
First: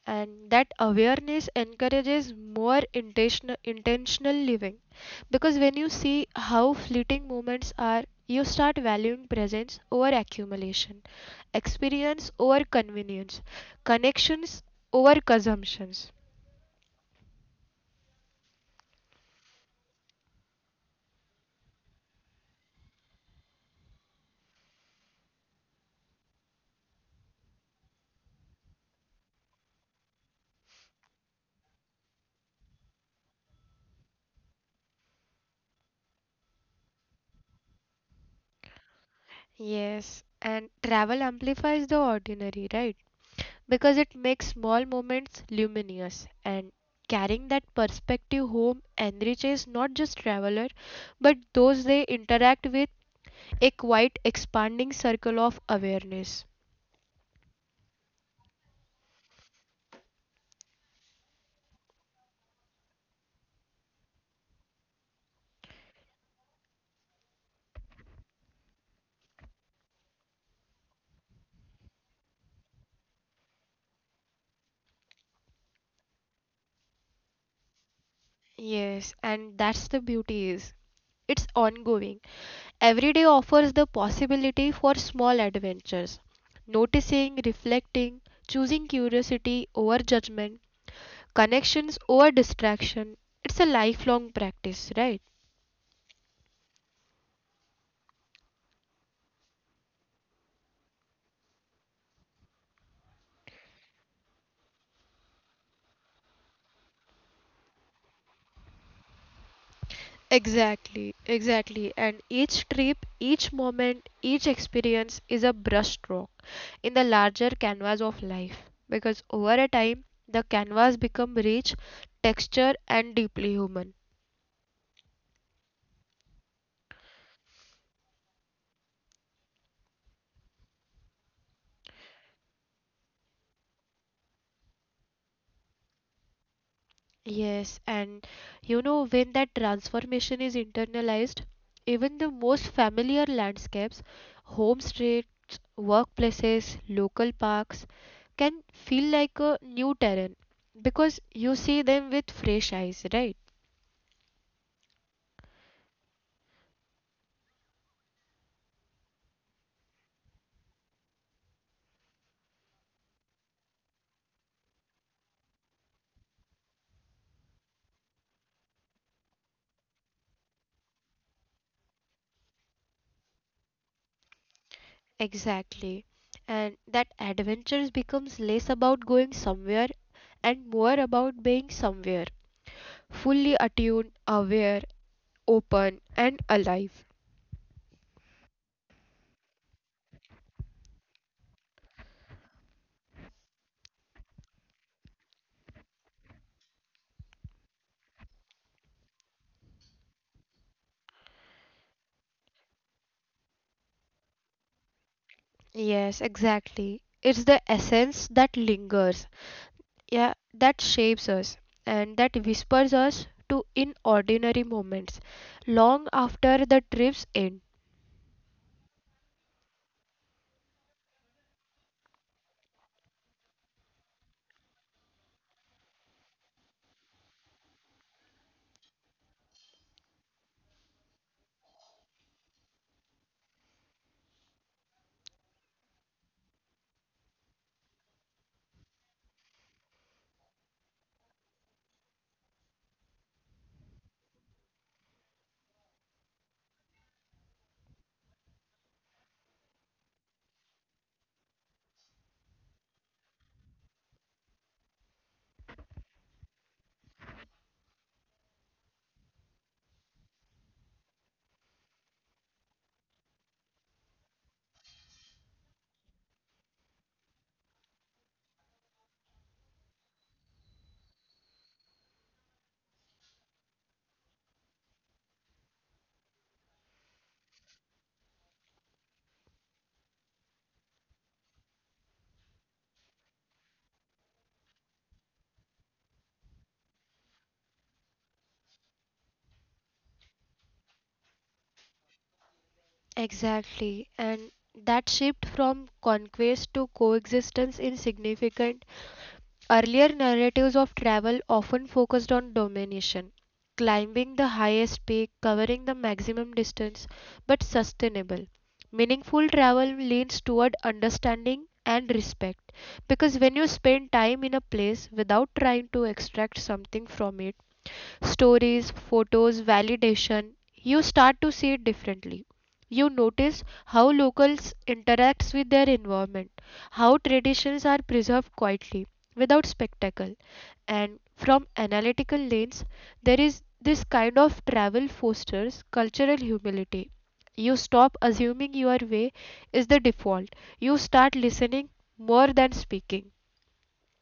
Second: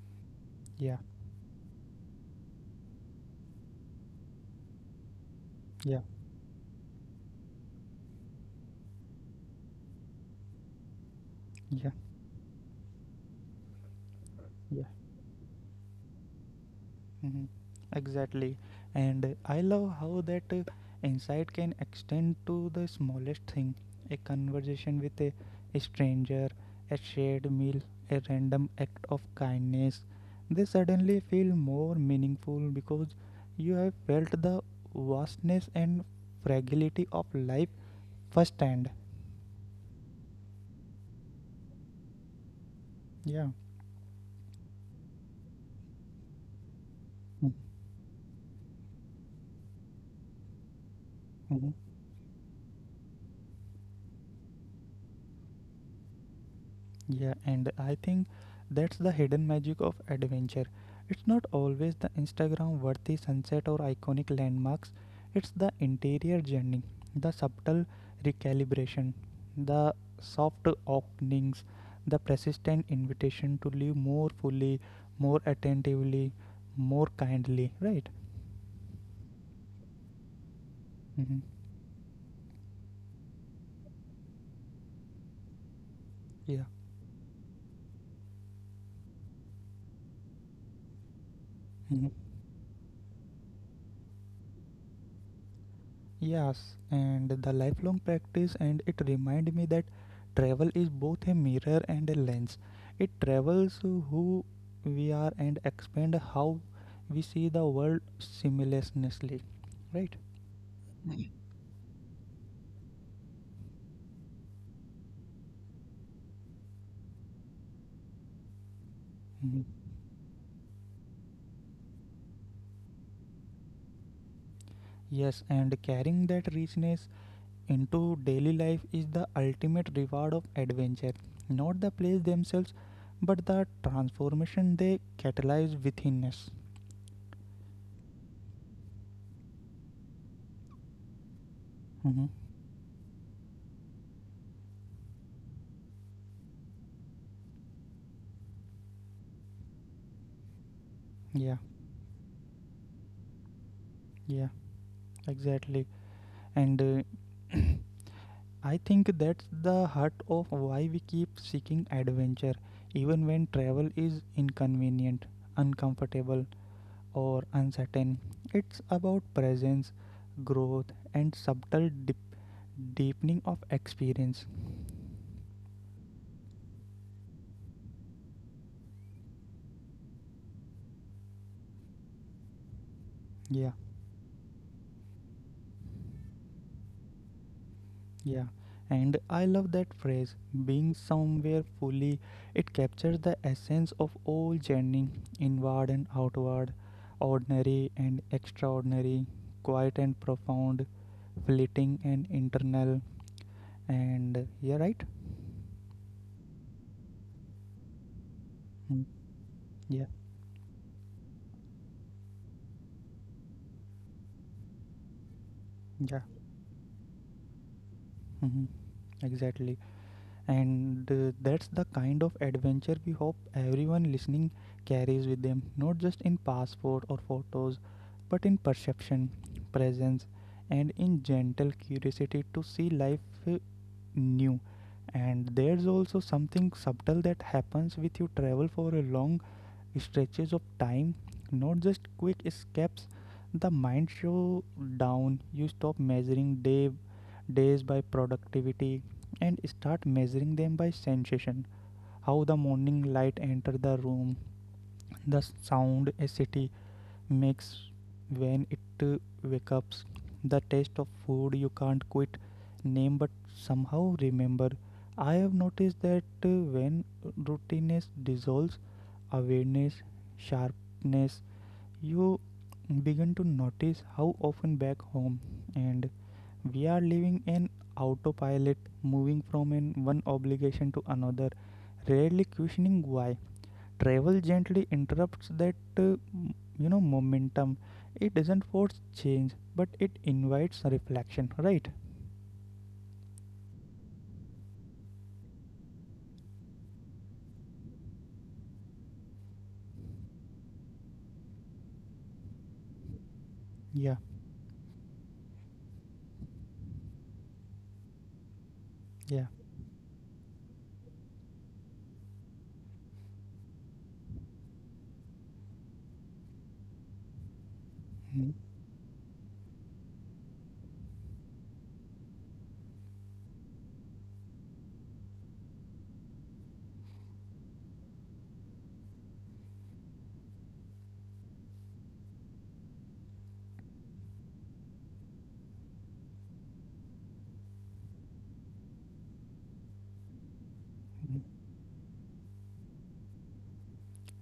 and that Yeah, awareness encourages more intentional living. Because when you yeah, see how fleeting moments are, you start valuing presence over accumulation, yeah, experience over convenience, connections yeah. over consumptions. hmm Exactly. And I love how that insight can extend to the smallest thing, a conversation with a stranger, a shared meal, a random act of kindness. They suddenly feel more meaningful because you have felt the vastness and fragility of life firsthand. Yes, and travel amplifies the ordinary, right? Yeah. Because it makes small moments luminous, and carrying that perspective home enriches not just traveler but Mhm. those they interact with, a quite expanding circle of awareness. Yeah, and I think that's the hidden magic of adventure. It's not always the Instagram worthy sunset or iconic landmarks, it's the interior journey, the subtle recalibration, the soft openings, the persistent invitation to live more fully, more attentively, more kindly, right? Yes, and that's the beauty, is Mm-hmm. it's ongoing. Every day offers the possibility for small adventures, Yeah. noticing, reflecting, choosing curiosity over judgment, Hmm. connections over distraction. It's a lifelong practice, right? Yes, and the lifelong practice, and it remind me that travel is both a mirror and a lens. It travels who we are and expand how we see the world simultaneously, right? Exactly, exactly. And each trip, each moment, each experience is a brushstroke in the larger canvas of life. Mhm. Because over a time, the canvas become rich, texture, and deeply human. Yes, and carrying that richness into daily life is the ultimate reward of adventure. Not the plays themselves, but the transformation they catalyze within us. Yes, and you know, when that transformation is internalized, Mhm. even the most familiar landscapes, home streets, workplaces, local parks, can feel like a new terrain Yeah, because you see them with fresh eyes, right? yeah, exactly. And I think that's the heart of why we keep seeking adventure, even when travel is inconvenient, uncomfortable, or uncertain. It's about presence, growth, and subtle deepening of experience. Exactly. And that adventure becomes less about going somewhere and more about being somewhere, Yeah. fully attuned, aware, open, and alive. Yeah, and I love that phrase, being somewhere fully. It captures the essence of all journey, inward and outward, ordinary and extraordinary, quiet and profound, fleeting and internal. And yeah, right? Yes, exactly. It's the essence that Mm, lingers, yeah, yeah, that shapes us, and that whispers us to in ordinary moments, yeah, long after the trips end. hmm exactly. And that's the kind of adventure we hope everyone listening carries with them, not just in passport or photos, but in perception, presence, and in gentle curiosity to see life uh, new. And there's also something subtle that happens with you travel for a long stretches of time, not just quick escapes. The mind slows down. You stop measuring days by productivity and start measuring them by sensation. How the morning light enter the room, the sound a city makes when it wakes up, the taste of food you can't quit name but somehow remember. I have noticed that when routineness dissolves, awareness sharpness, you begin to notice how often back home and we are living an autopilot, moving from an one obligation to another, rarely questioning why. Travel gently interrupts that momentum. It doesn't force change, but it invites reflection, right? Exactly. And that shift from conquest to coexistence is significant. Earlier narratives of travel often focused on domination, Yeah, climbing the highest peak, covering the maximum distance, but sustainable. yeah. Meaningful travel leans toward understanding and respect because when you spend time in a place without trying to extract something from it, Mhm, stories, photos, validation, you start to see it differently. You notice how locals interacts with their environment, how traditions are preserved quietly without spectacle. And from analytical lens, there is this kind of travel fosters cultural humility. You stop assuming your way is the default. You start mhm. listening more than speaking.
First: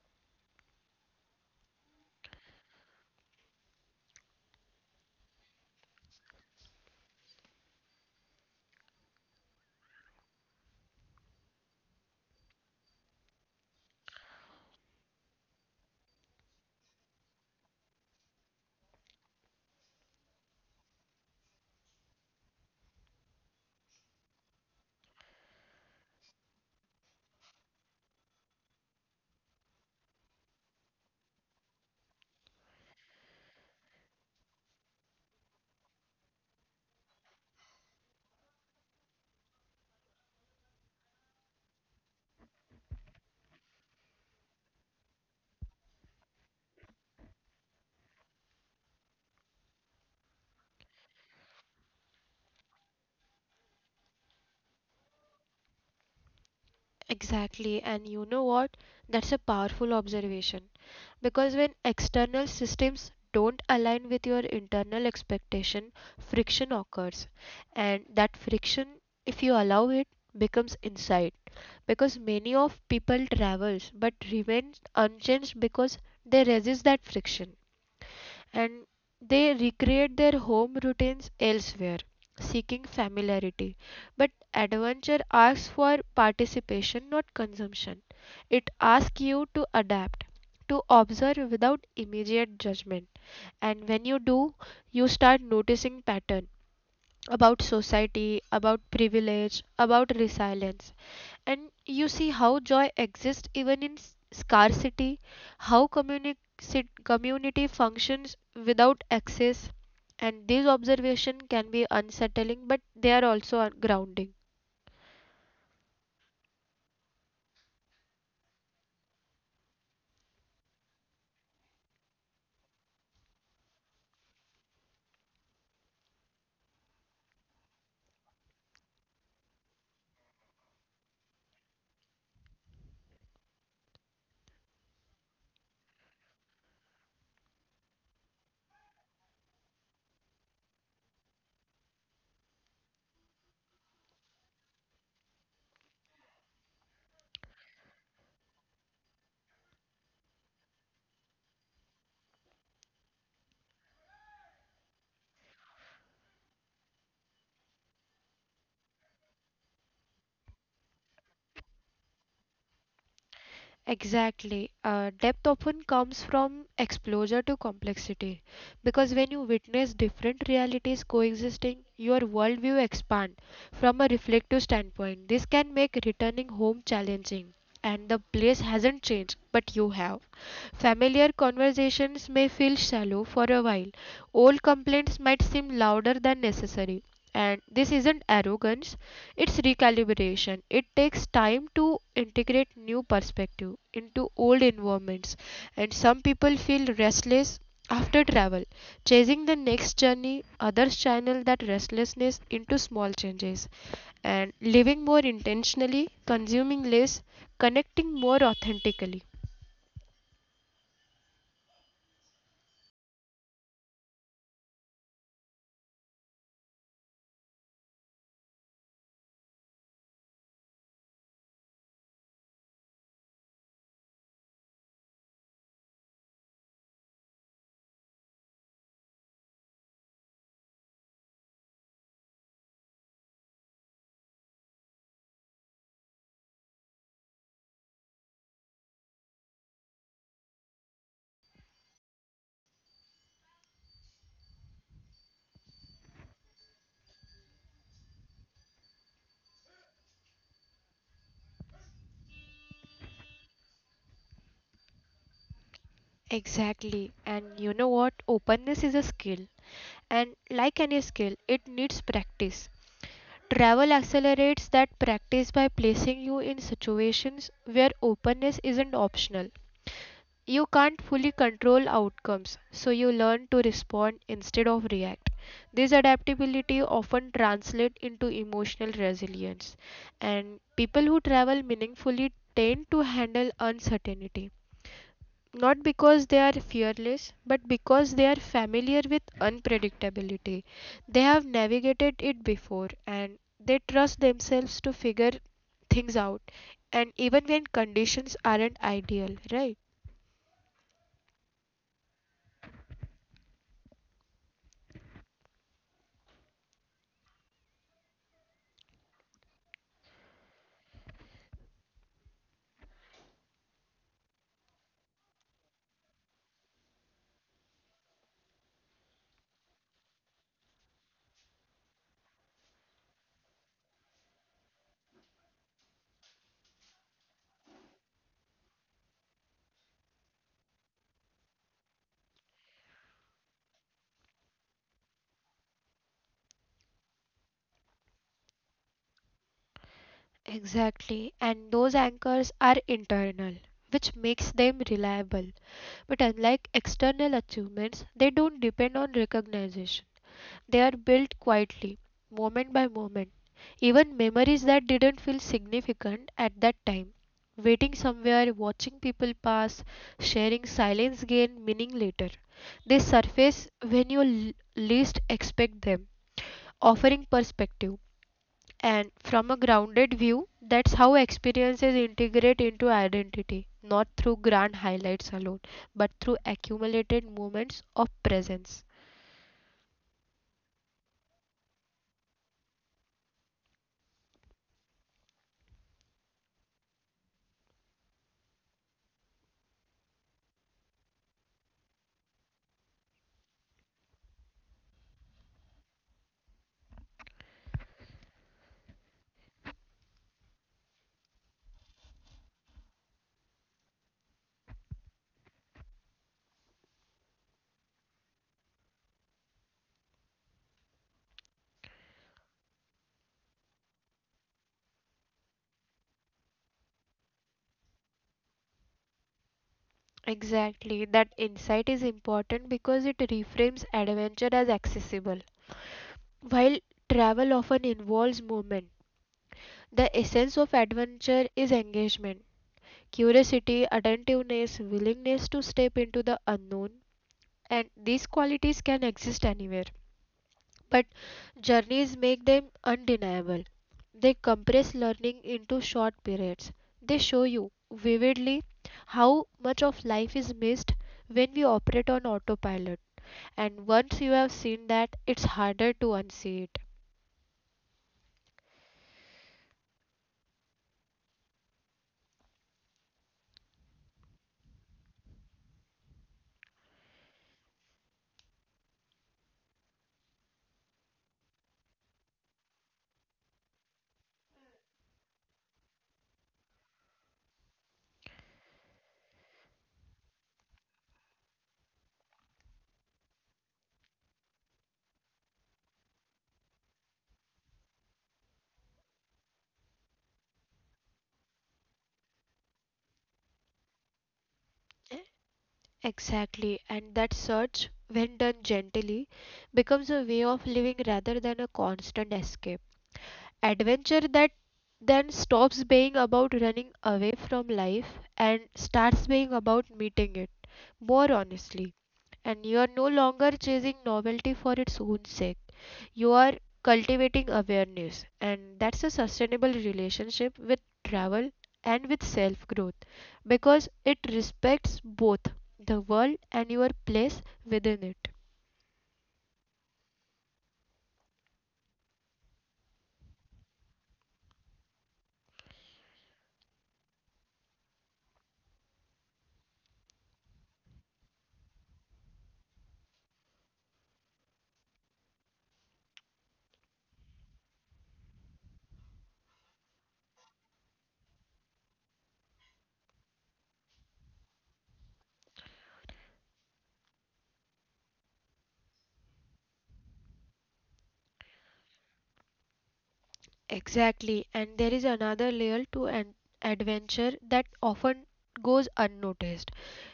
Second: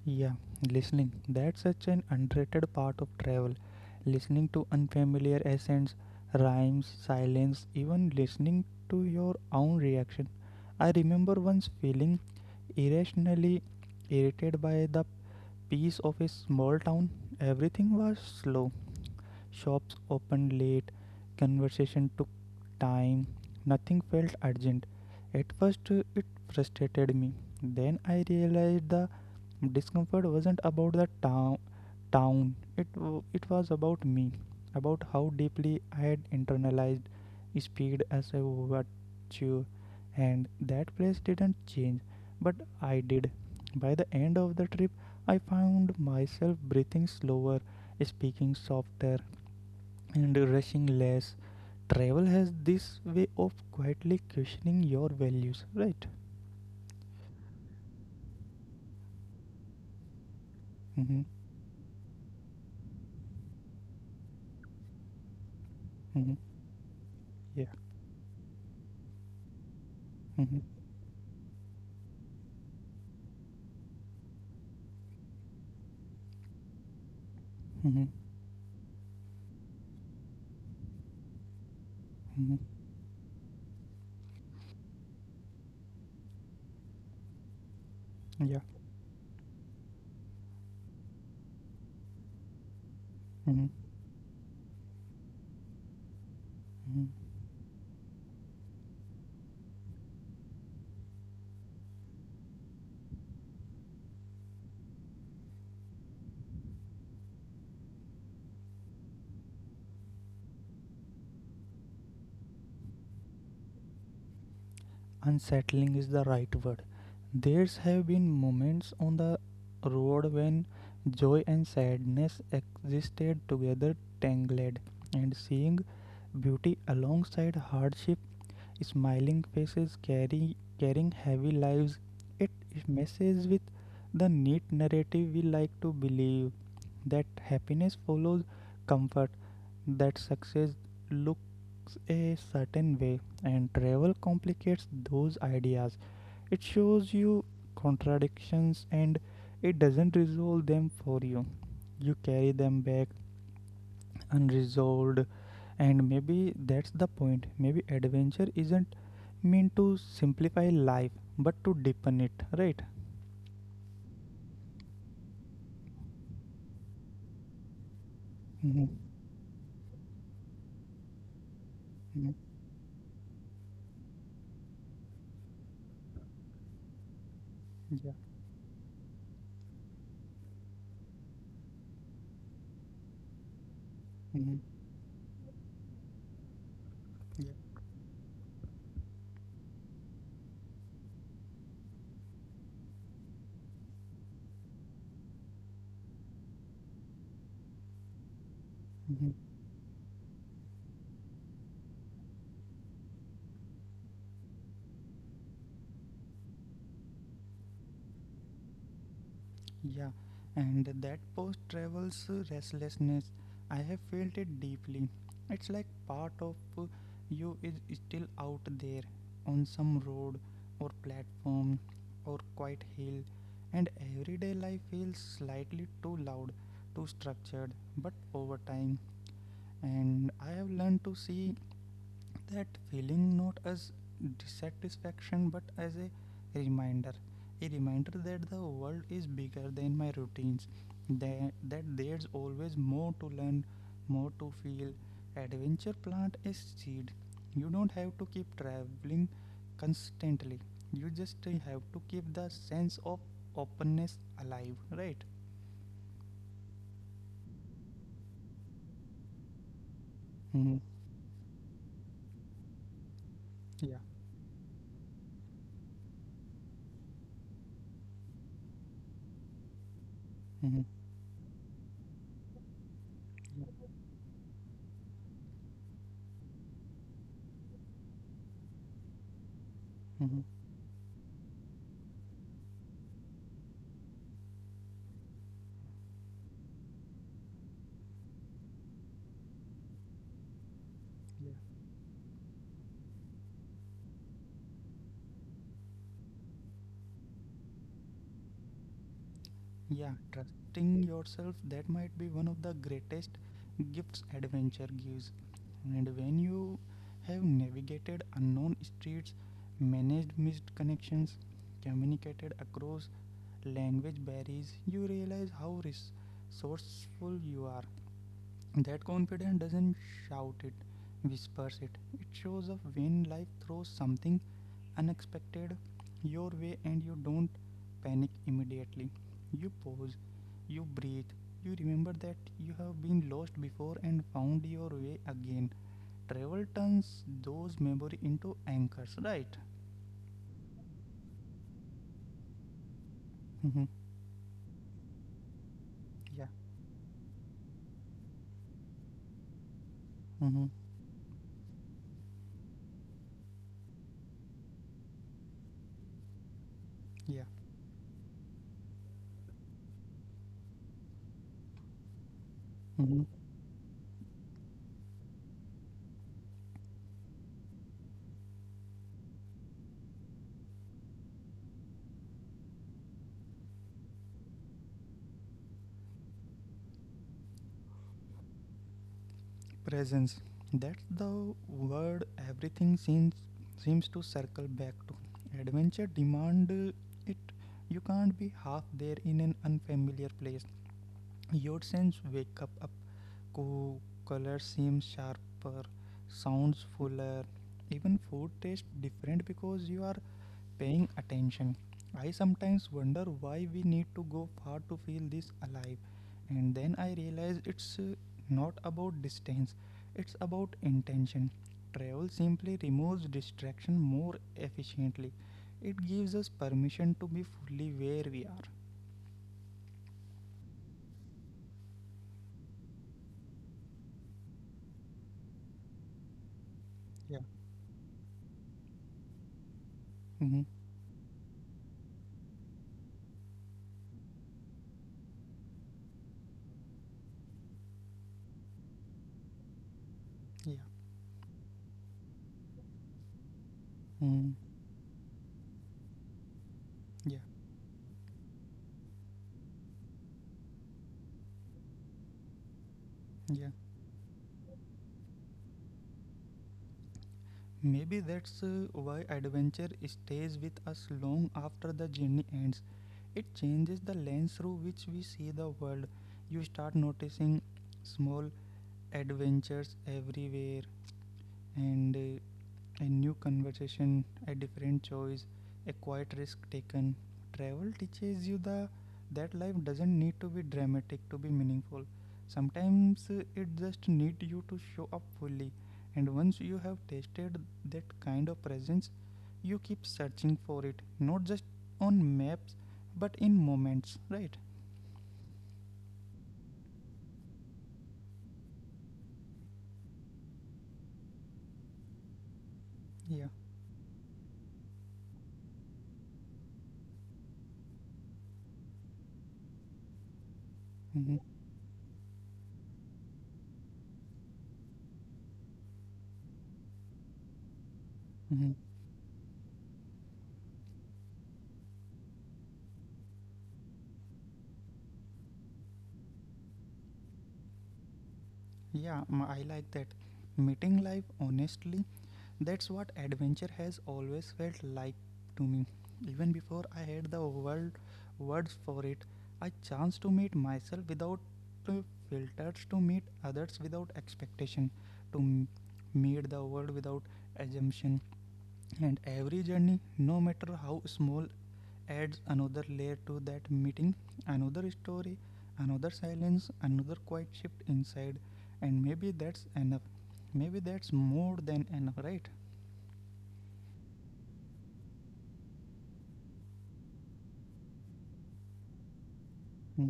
Yeah, listening. That's such an underrated part of travel. Listening to unfamiliar accents, rhymes, silence, even listening to your own reaction. I remember once feeling irrationally irritated by the peace of a small town. Everything was slow, shops opened late, conversation took time, nothing felt urgent. At first, it frustrated me. Then I realized the discomfort wasn't about the town. It was about me, about how deeply I had internalized speed as a virtue, and that place didn't change, but I did. By the end of the trip, I found myself breathing slower, speaking softer, and rushing less. Travel has this way of quietly questioning your values, right? Exactly, and you know what? That's a powerful observation. Mm-hmm. Because when external systems don't align with your internal expectation, Mm-hmm. friction occurs. Yeah. And that friction, if you allow it, becomes Mm-hmm. inside. Because many of people travels but remains unchanged because they resist that friction Mm-hmm. and they recreate their home routines elsewhere, Mm-hmm. seeking familiarity. But adventure asks for participation, not consumption. It Yeah. asks you to adapt, to observe without immediate judgment. Mm-hmm. And when you do, you start noticing pattern Mm-hmm. about society, about privilege, about resilience. And you see how joy exists even in scarcity, how community functions without access. And these observations can be unsettling, but they are also grounding. Unsettling is the right word. There's have been moments on the road when joy and sadness existed together, tangled, and seeing beauty alongside hardship. Smiling faces carrying heavy lives. It messes with the neat narrative we like to believe, that happiness follows comfort, that success looks a certain way, and travel complicates those ideas. It shows you contradictions, and it doesn't resolve them for you. You carry them back unresolved, and maybe that's the point. Maybe adventure isn't meant to simplify life but to deepen it, right? Exactly. Depth often comes from exposure to complexity Mm-hmm. because when you witness different realities coexisting, your Mm-hmm. worldview expands from a reflective standpoint. This can make returning home challenging, and the Yeah. place hasn't changed, but you have. Familiar conversations may feel shallow for a while. Old Hmm. complaints might seem louder than necessary. And Yeah. this isn't arrogance, it's recalibration. It takes time to integrate new perspective into old environments. And some people feel restless after travel, chasing the Mm-hmm. next journey. Others channel that restlessness into small changes and living more intentionally, consuming less, connecting more authentically. Yeah, and that post travels restlessness. I have felt it deeply. It's like part of you is still out there on some road or platform or quiet hill, and everyday life feels slightly too loud, too structured. But over time, and I have learned to see that feeling not as dissatisfaction but as a reminder. A reminder that the world is bigger than my routines, that there's always more to learn, more to feel. Adventure plant a seed. You don't have to keep traveling constantly. You just have to keep the sense of openness alive, right? Exactly. And you know what? Openness is a skill. Mm-hmm. And like any skill, it needs practice. Yeah. Travel accelerates that practice by placing you in situations where openness isn't optional. Mm-hmm. You can't fully control outcomes, so you Yeah. learn to respond instead of react. This adaptability often translates into emotional resilience, Mm-hmm. and people who travel meaningfully tend to handle uncertainty not because they are fearless, but because they are familiar with unpredictability. They Yeah. have navigated it before and they trust themselves to figure things out, and even when conditions aren't ideal, right? Yeah, trusting yourself, that might be one of the greatest gifts adventure gives. And when you have navigated unknown streets, managed missed connections, communicated across language barriers, you realize how resourceful you are. That confidence doesn't shout it, whispers it. It shows up when life throws something unexpected your way and you don't panic immediately. You pause, you breathe, you remember that you have been lost before and found your way again. Travel turns those memory into anchors, right? Exactly, and those anchors are internal, Mm-hmm. which makes them reliable. But unlike Yeah. external achievements, they don't depend on recognition. They are Mm-hmm. built quietly, moment by moment. Even memories that didn't feel significant at that time. Yeah. Waiting somewhere, watching people pass, sharing silence gain meaning later. They Mm-hmm. surface when you least expect them, offering perspective. And from a grounded view, that's how experiences integrate into identity, not through grand highlights alone, but through accumulated moments of presence. Presence. That's the word everything seems to circle back to. Adventure demand it. You can't be half there in an unfamiliar place. Your sense wake up, co- color seems sharper, sounds fuller, even food tastes different because you are paying attention. I sometimes wonder why we need to go far to feel this alive, and then I realize it's not about distance, it's about intention. Travel simply removes distraction more efficiently. It gives us permission to be fully where we are. Exactly. That insight is important because it reframes adventure as accessible. While Yeah. travel often involves movement, the essence Hmm. of adventure is engagement, curiosity, attentiveness, willingness to step into the unknown, and these qualities can exist anywhere. Yeah. But journeys make them undeniable. They Hmm. compress learning into short periods. They Yeah, show you vividly how much of life is missed when we operate on autopilot. yeah. And once you have seen that, it's harder to unsee it. Maybe that's why adventure stays with us long after the journey ends. It changes the lens through which we see the world. You start noticing small adventures everywhere, and a new conversation, a different choice, a quiet risk taken. Travel teaches you the that life doesn't need to be dramatic to be meaningful. Sometimes it just needs you to show up fully. And once you have tasted that kind of presence, you keep searching for it, not just on maps, but in moments, right? Exactly, and that search, when done gently, becomes a way of living rather than a constant escape. Yeah. Adventure that then stops being about running away from life and starts being about meeting it more Hmm. honestly. And you are no longer chasing novelty for its own sake. You are cultivating awareness, and Hmm. that's a sustainable relationship with travel and with self growth because it respects both the world and your place within it. Yeah, m- I like that. Meeting life honestly. That's what adventure has always felt like to me. Even before I had the words for it, I chanced to meet myself without uh, filters, to meet others without expectation, to meet the world without assumption. And every journey, no matter how small, adds another layer to that meeting, another story, another silence, another quiet shift inside. And maybe that's enough. Maybe that's more than enough, right? Exactly, and there is another layer to an adventure that often goes unnoticed,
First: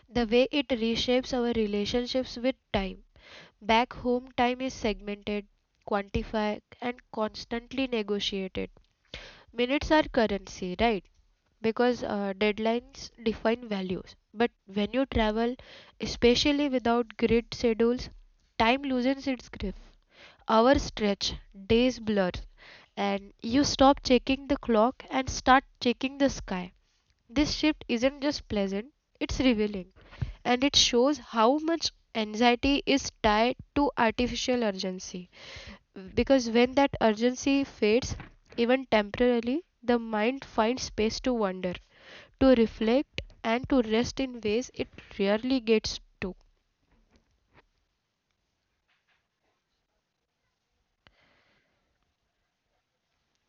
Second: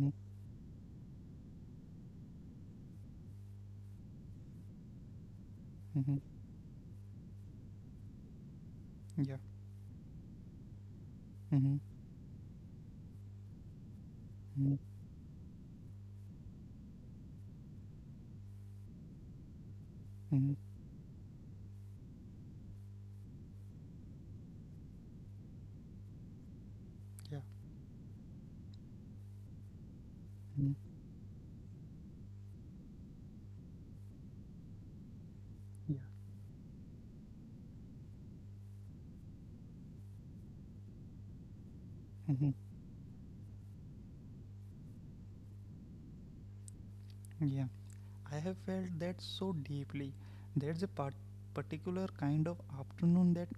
the way it reshapes our relationships with time. Back home, time is segmented, Mm-hmm. quantified, and constantly negotiated. Yeah. Minutes are currency, right? Mm-hmm. Because deadlines define values. But Mm-hmm. when you travel, especially without grid schedules, time loosens its grip. Mm-hmm. Hours stretch, days blur, and you stop checking the clock and start checking the sky. Yeah. This shift isn't just pleasant, it's revealing, and it Mm-hmm. shows how much anxiety is tied to artificial urgency. Yeah. Because when that urgency fades, even temporarily, the mind finds space to wander, Mm-hmm. to reflect, and to rest in ways it rarely gets to. Yeah. I have felt that so deeply. There's a particular kind of afternoon that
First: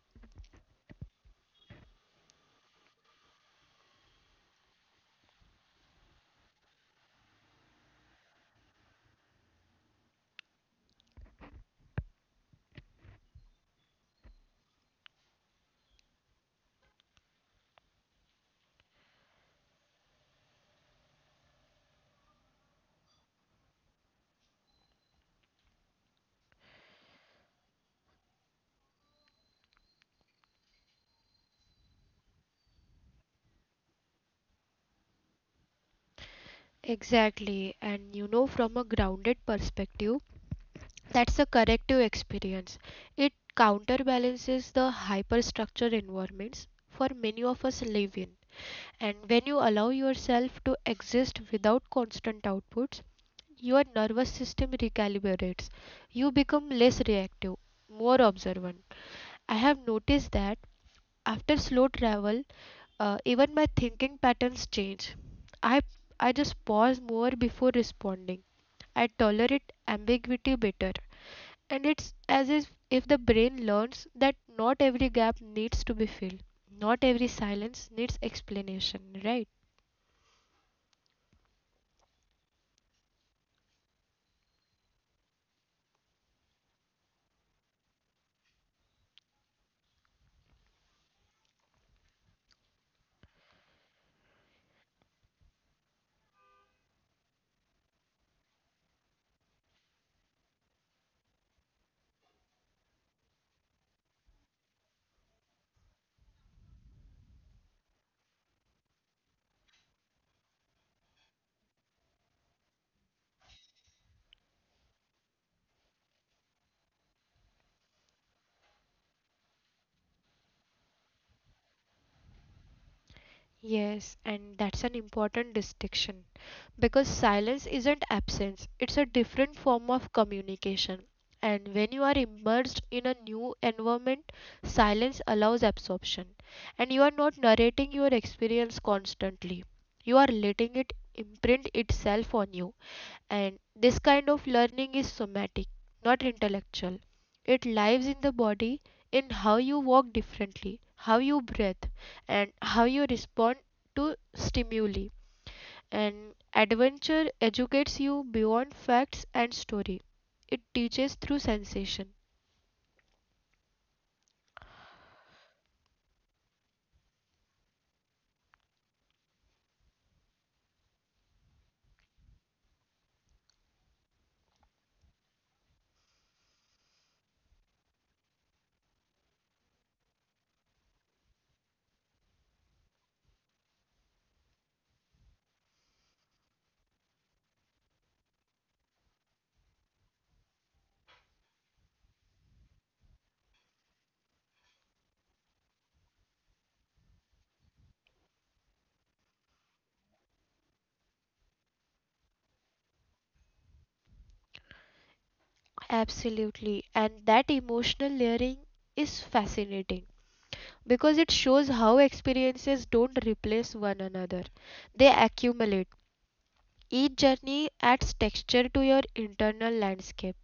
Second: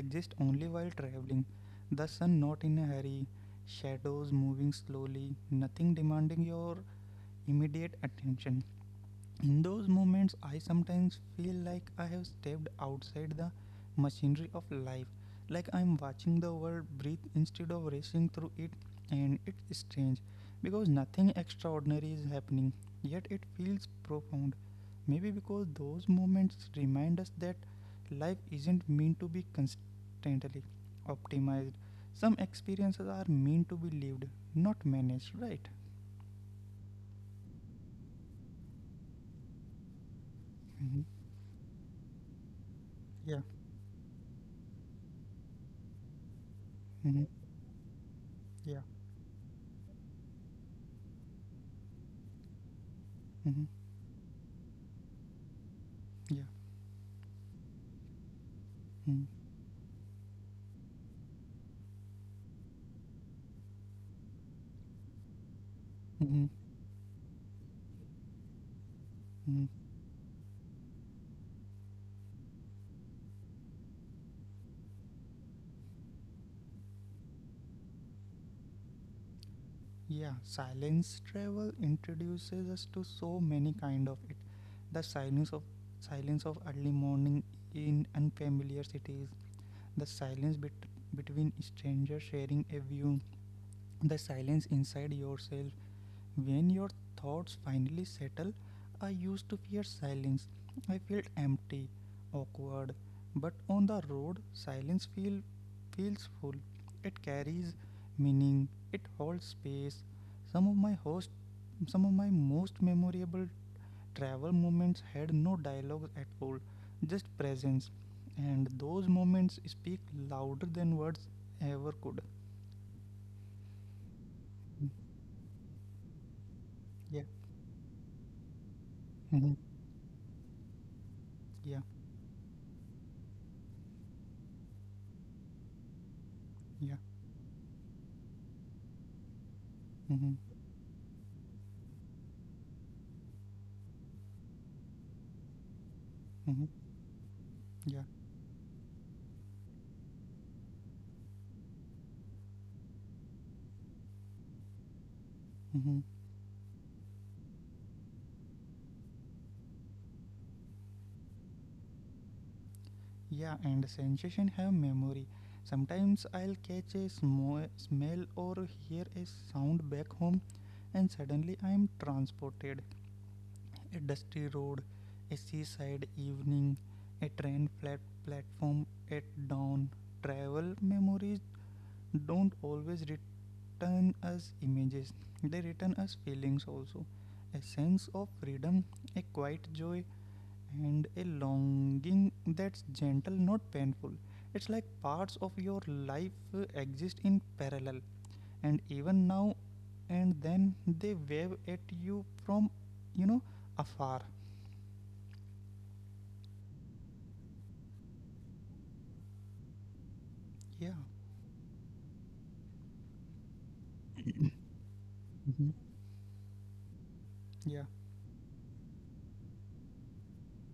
exists only while traveling. The sun not in a hurry, shadows moving slowly, nothing demanding your immediate attention. In those moments, I sometimes feel like I have stepped outside the machinery of life, like I'm watching the world breathe instead of racing through it, and it's strange because nothing extraordinary is happening, yet it feels profound. Maybe because those moments remind us that life isn't meant to be constantly optimized. Some experiences are meant to be lived, not managed, right? Exactly, and you know, from a grounded perspective, Hmm. that's a corrective experience. Yeah. It counterbalances the hyperstructure environments for Hmm. many of us live in. Yeah. And when you allow yourself to exist without constant outputs, Hmm. your nervous system recalibrates. You Yeah. become less reactive, more observant. Mm. I have noticed that after slow travel, even my thinking patterns change. I, Hmm. I just pause more before responding. I Mm. tolerate ambiguity better. And it's as if the brain learns that not every gap needs to be filled, not every silence needs explanation, right? Yeah, silence travel introduces us to so many kind of it. The silence of early morning in unfamiliar cities, the silence between strangers sharing a view, the silence inside yourself, when your thoughts finally settle. I used to fear silence. I felt empty, awkward, but on the road, feels full. It carries meaning. It holds space. Some of my host, some of my most memorable travel moments had no dialogue at all, just presence, and those moments speak louder than words ever could. Yes, and that's an important distinction because Yeah. silence isn't absence, it's a Mhm. different form of communication. Yeah. And when you are immersed in a new environment, silence allows absorption. Yeah. And you are not narrating your experience constantly, you Mhm. are letting it imprint itself on you. And this kind of learning is somatic, not Mhm. intellectual. It Yeah. lives in the body, in how you walk differently, how you breathe, and how you respond to stimuli. Mhm. And adventure educates you beyond facts and story. It teaches through sensation. Yeah, and sensation have memory. Sometimes I'll catch a smell or hear a sound back home, and suddenly I'm transported. A dusty road, a seaside evening, a train flat platform at dawn. Travel memories don't always return us images; they return us feelings also. A sense of freedom, a quiet joy, and a longing that's gentle, not painful. It's like parts of your life exist in parallel, and even now and then they wave at you from, you know, afar. Absolutely. And that emotional layering is fascinating Yeah. because it shows how experiences don't replace one another, they Hmm. accumulate. Each Yeah. journey adds texture to your internal landscape.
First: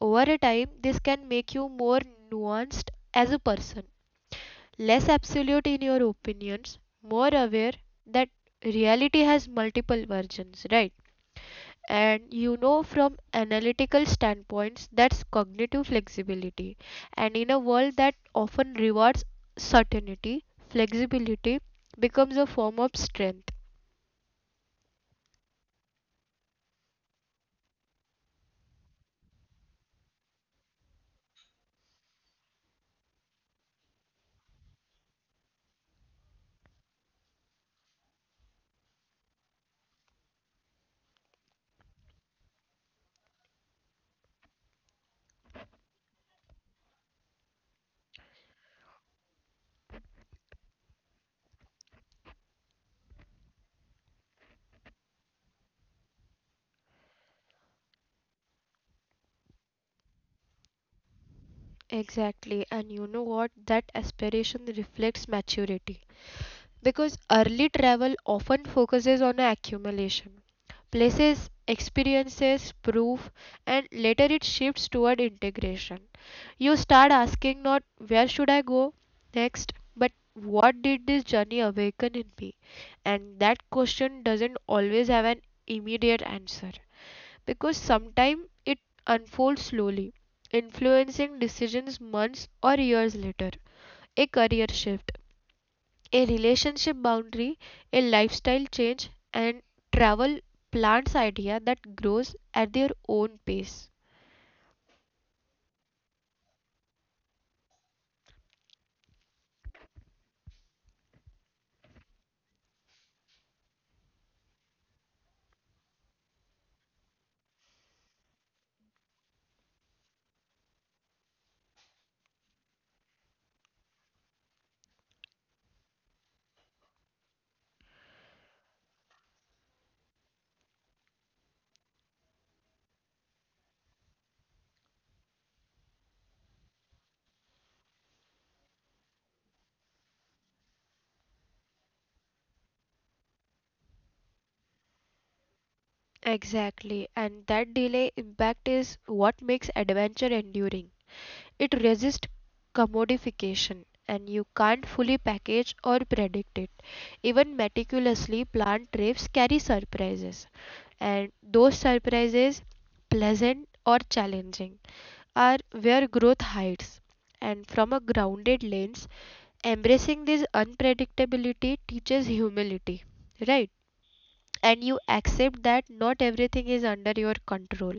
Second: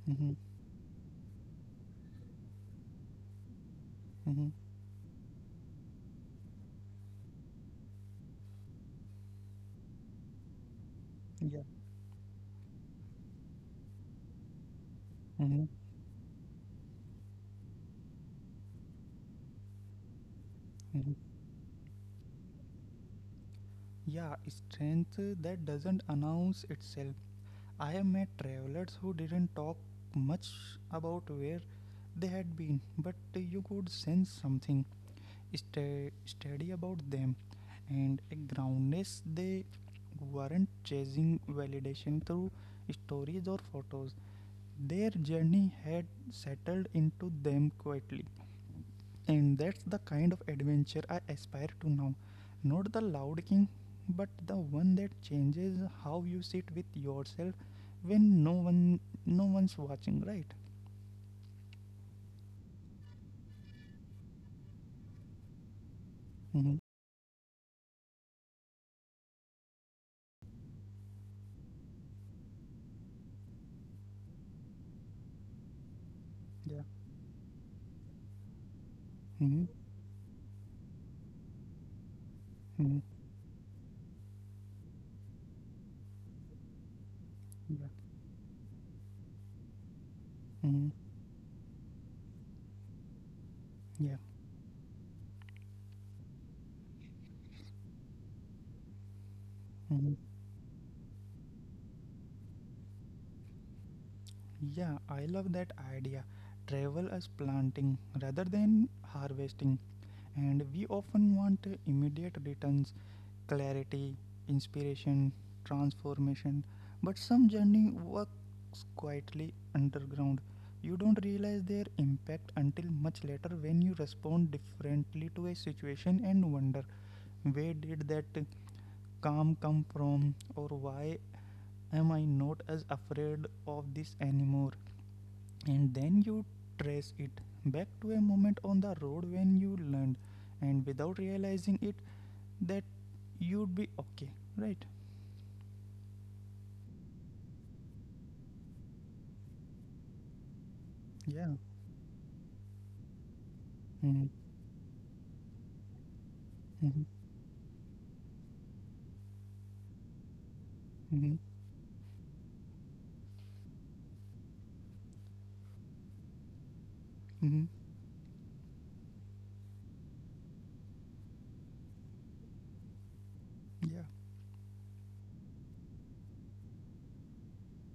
Over Mm-hmm. a time, this can make you more nuanced as a person, Mm-hmm. less absolute in your opinions, more aware that reality has multiple versions, right? Yeah. And you know, from analytical standpoints, that's Mm-hmm. cognitive flexibility. And in a world that often rewards certainty, Mm-hmm. flexibility becomes a form of strength. Yeah. Strength that doesn't announce itself. I have met travelers who didn't talk much about where they had been, but you could sense something steady about them, and a groundness. They weren't chasing validation through stories or photos. Their journey had settled into them quietly, and that's the kind of adventure I aspire to now, not the loud king, but the one that changes how you sit with yourself when no one's watching, right? Exactly, and you know what? That aspiration reflects maturity Mm-hmm. because early travel often focuses on accumulation, places, experiences, proof, and later it shifts toward integration. You Yeah. start asking not where should I go Mm-hmm. next, but what did this journey awaken in me? Mm-hmm. And that question doesn't always have an immediate answer because Yeah. sometimes it unfolds slowly, Mm-hmm. influencing decisions months or years later. Yeah. A career shift, a relationship boundary, a lifestyle change, and Mm-hmm. travel plants idea that grows at their own pace. Yeah, I love that idea. Travel as planting rather than harvesting. And we often want immediate returns, clarity, inspiration, transformation. But some journey works quietly underground. You don't realize their impact until much later when you respond differently to a situation and wonder, where did that calm come from, or why am I not as afraid of this anymore? And then you trace it back to a moment on the road when you learned, and without realizing it, that you'd be okay, right? Exactly, and that delay impact is what makes adventure enduring. Yeah. It resists commodification, Mm-hmm. and you can't fully package or predict it. Mm-hmm. Even meticulously planned trips carry surprises, and Mm-hmm. those surprises, pleasant or challenging, are where growth hides. And from a grounded lens, embracing this unpredictability teaches humility, right? Yeah. And you accept that not everything is under your control,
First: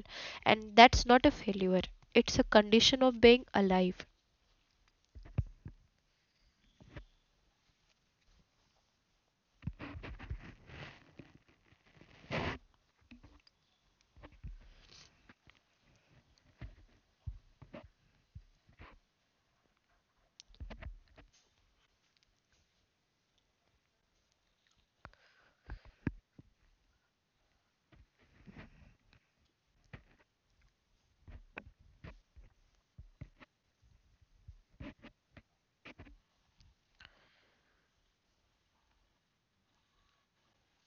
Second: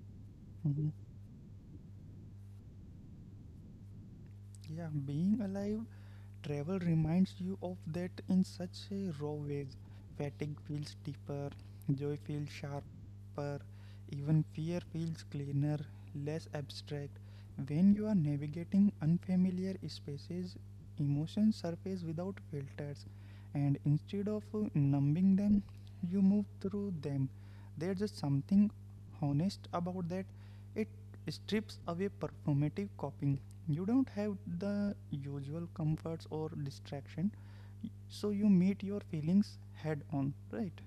and Mm-hmm. that's not a failure, it's a condition of being alive. Yeah, being alive. Travel reminds you of that in such a raw way. Fatigue feels deeper, joy feels sharper, even fear feels cleaner, less abstract. When you are navigating unfamiliar spaces, emotions surface without filters, and instead of numbing them, you move through them. There's just something honest about that. It strips away performative coping. You don't have the usual comforts or distraction, so you meet your feelings head on, right?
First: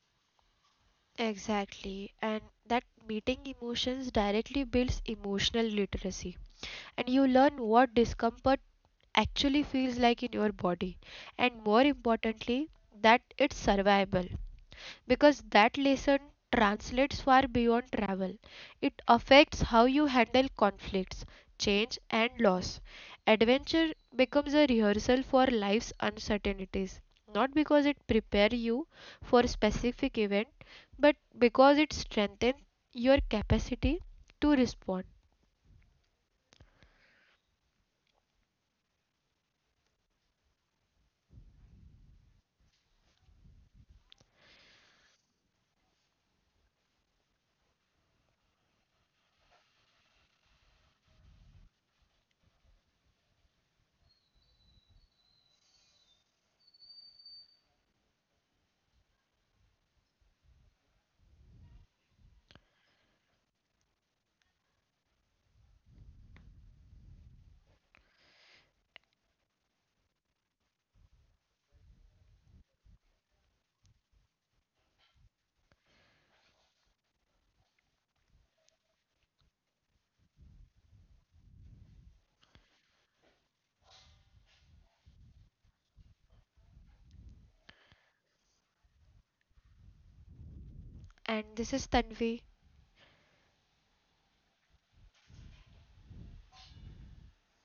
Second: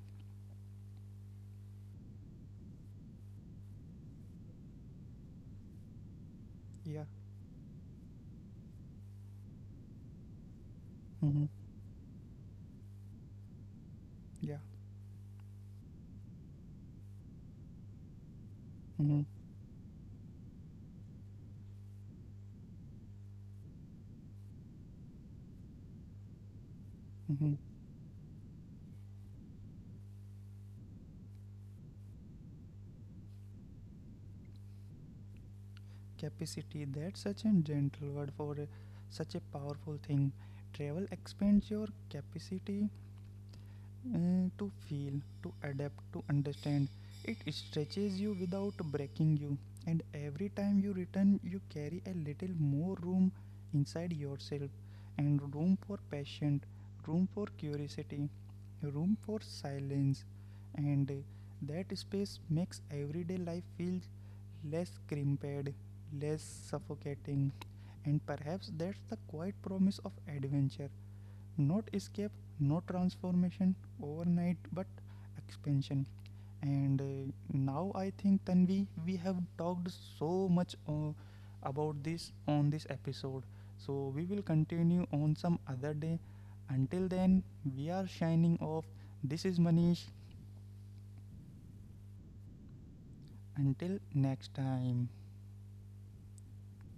Exactly, and that meeting emotions directly builds emotional literacy. Yeah. And you learn what discomfort actually feels like in your body, Mm-hmm. and more importantly, that it's survivable Yeah. because that lesson translates far beyond travel. It Mm-hmm. affects how you handle conflicts, change, and loss. Adventure becomes a rehearsal for life's uncertainties, not Mm-hmm. because it prepares you for a specific event, but because it strengthens your capacity to respond. Capacity, that's such a gentle word for a, such a powerful thing. Travel expands your capacity to feel, to adapt, to understand. It stretches you without breaking you, and every time you return, you carry a little more room inside yourself, and room for passion, room for curiosity, room for silence, and that space makes everyday life feel less crimped, less suffocating, and perhaps that's the quiet promise of adventure. Not escape, not transformation overnight, but expansion. And now I think, Tanvi, we have talked so much about this on this episode, so we will continue on some other day. Until then, we are shining off. This is Manish. And this is Tanvi. Until next time.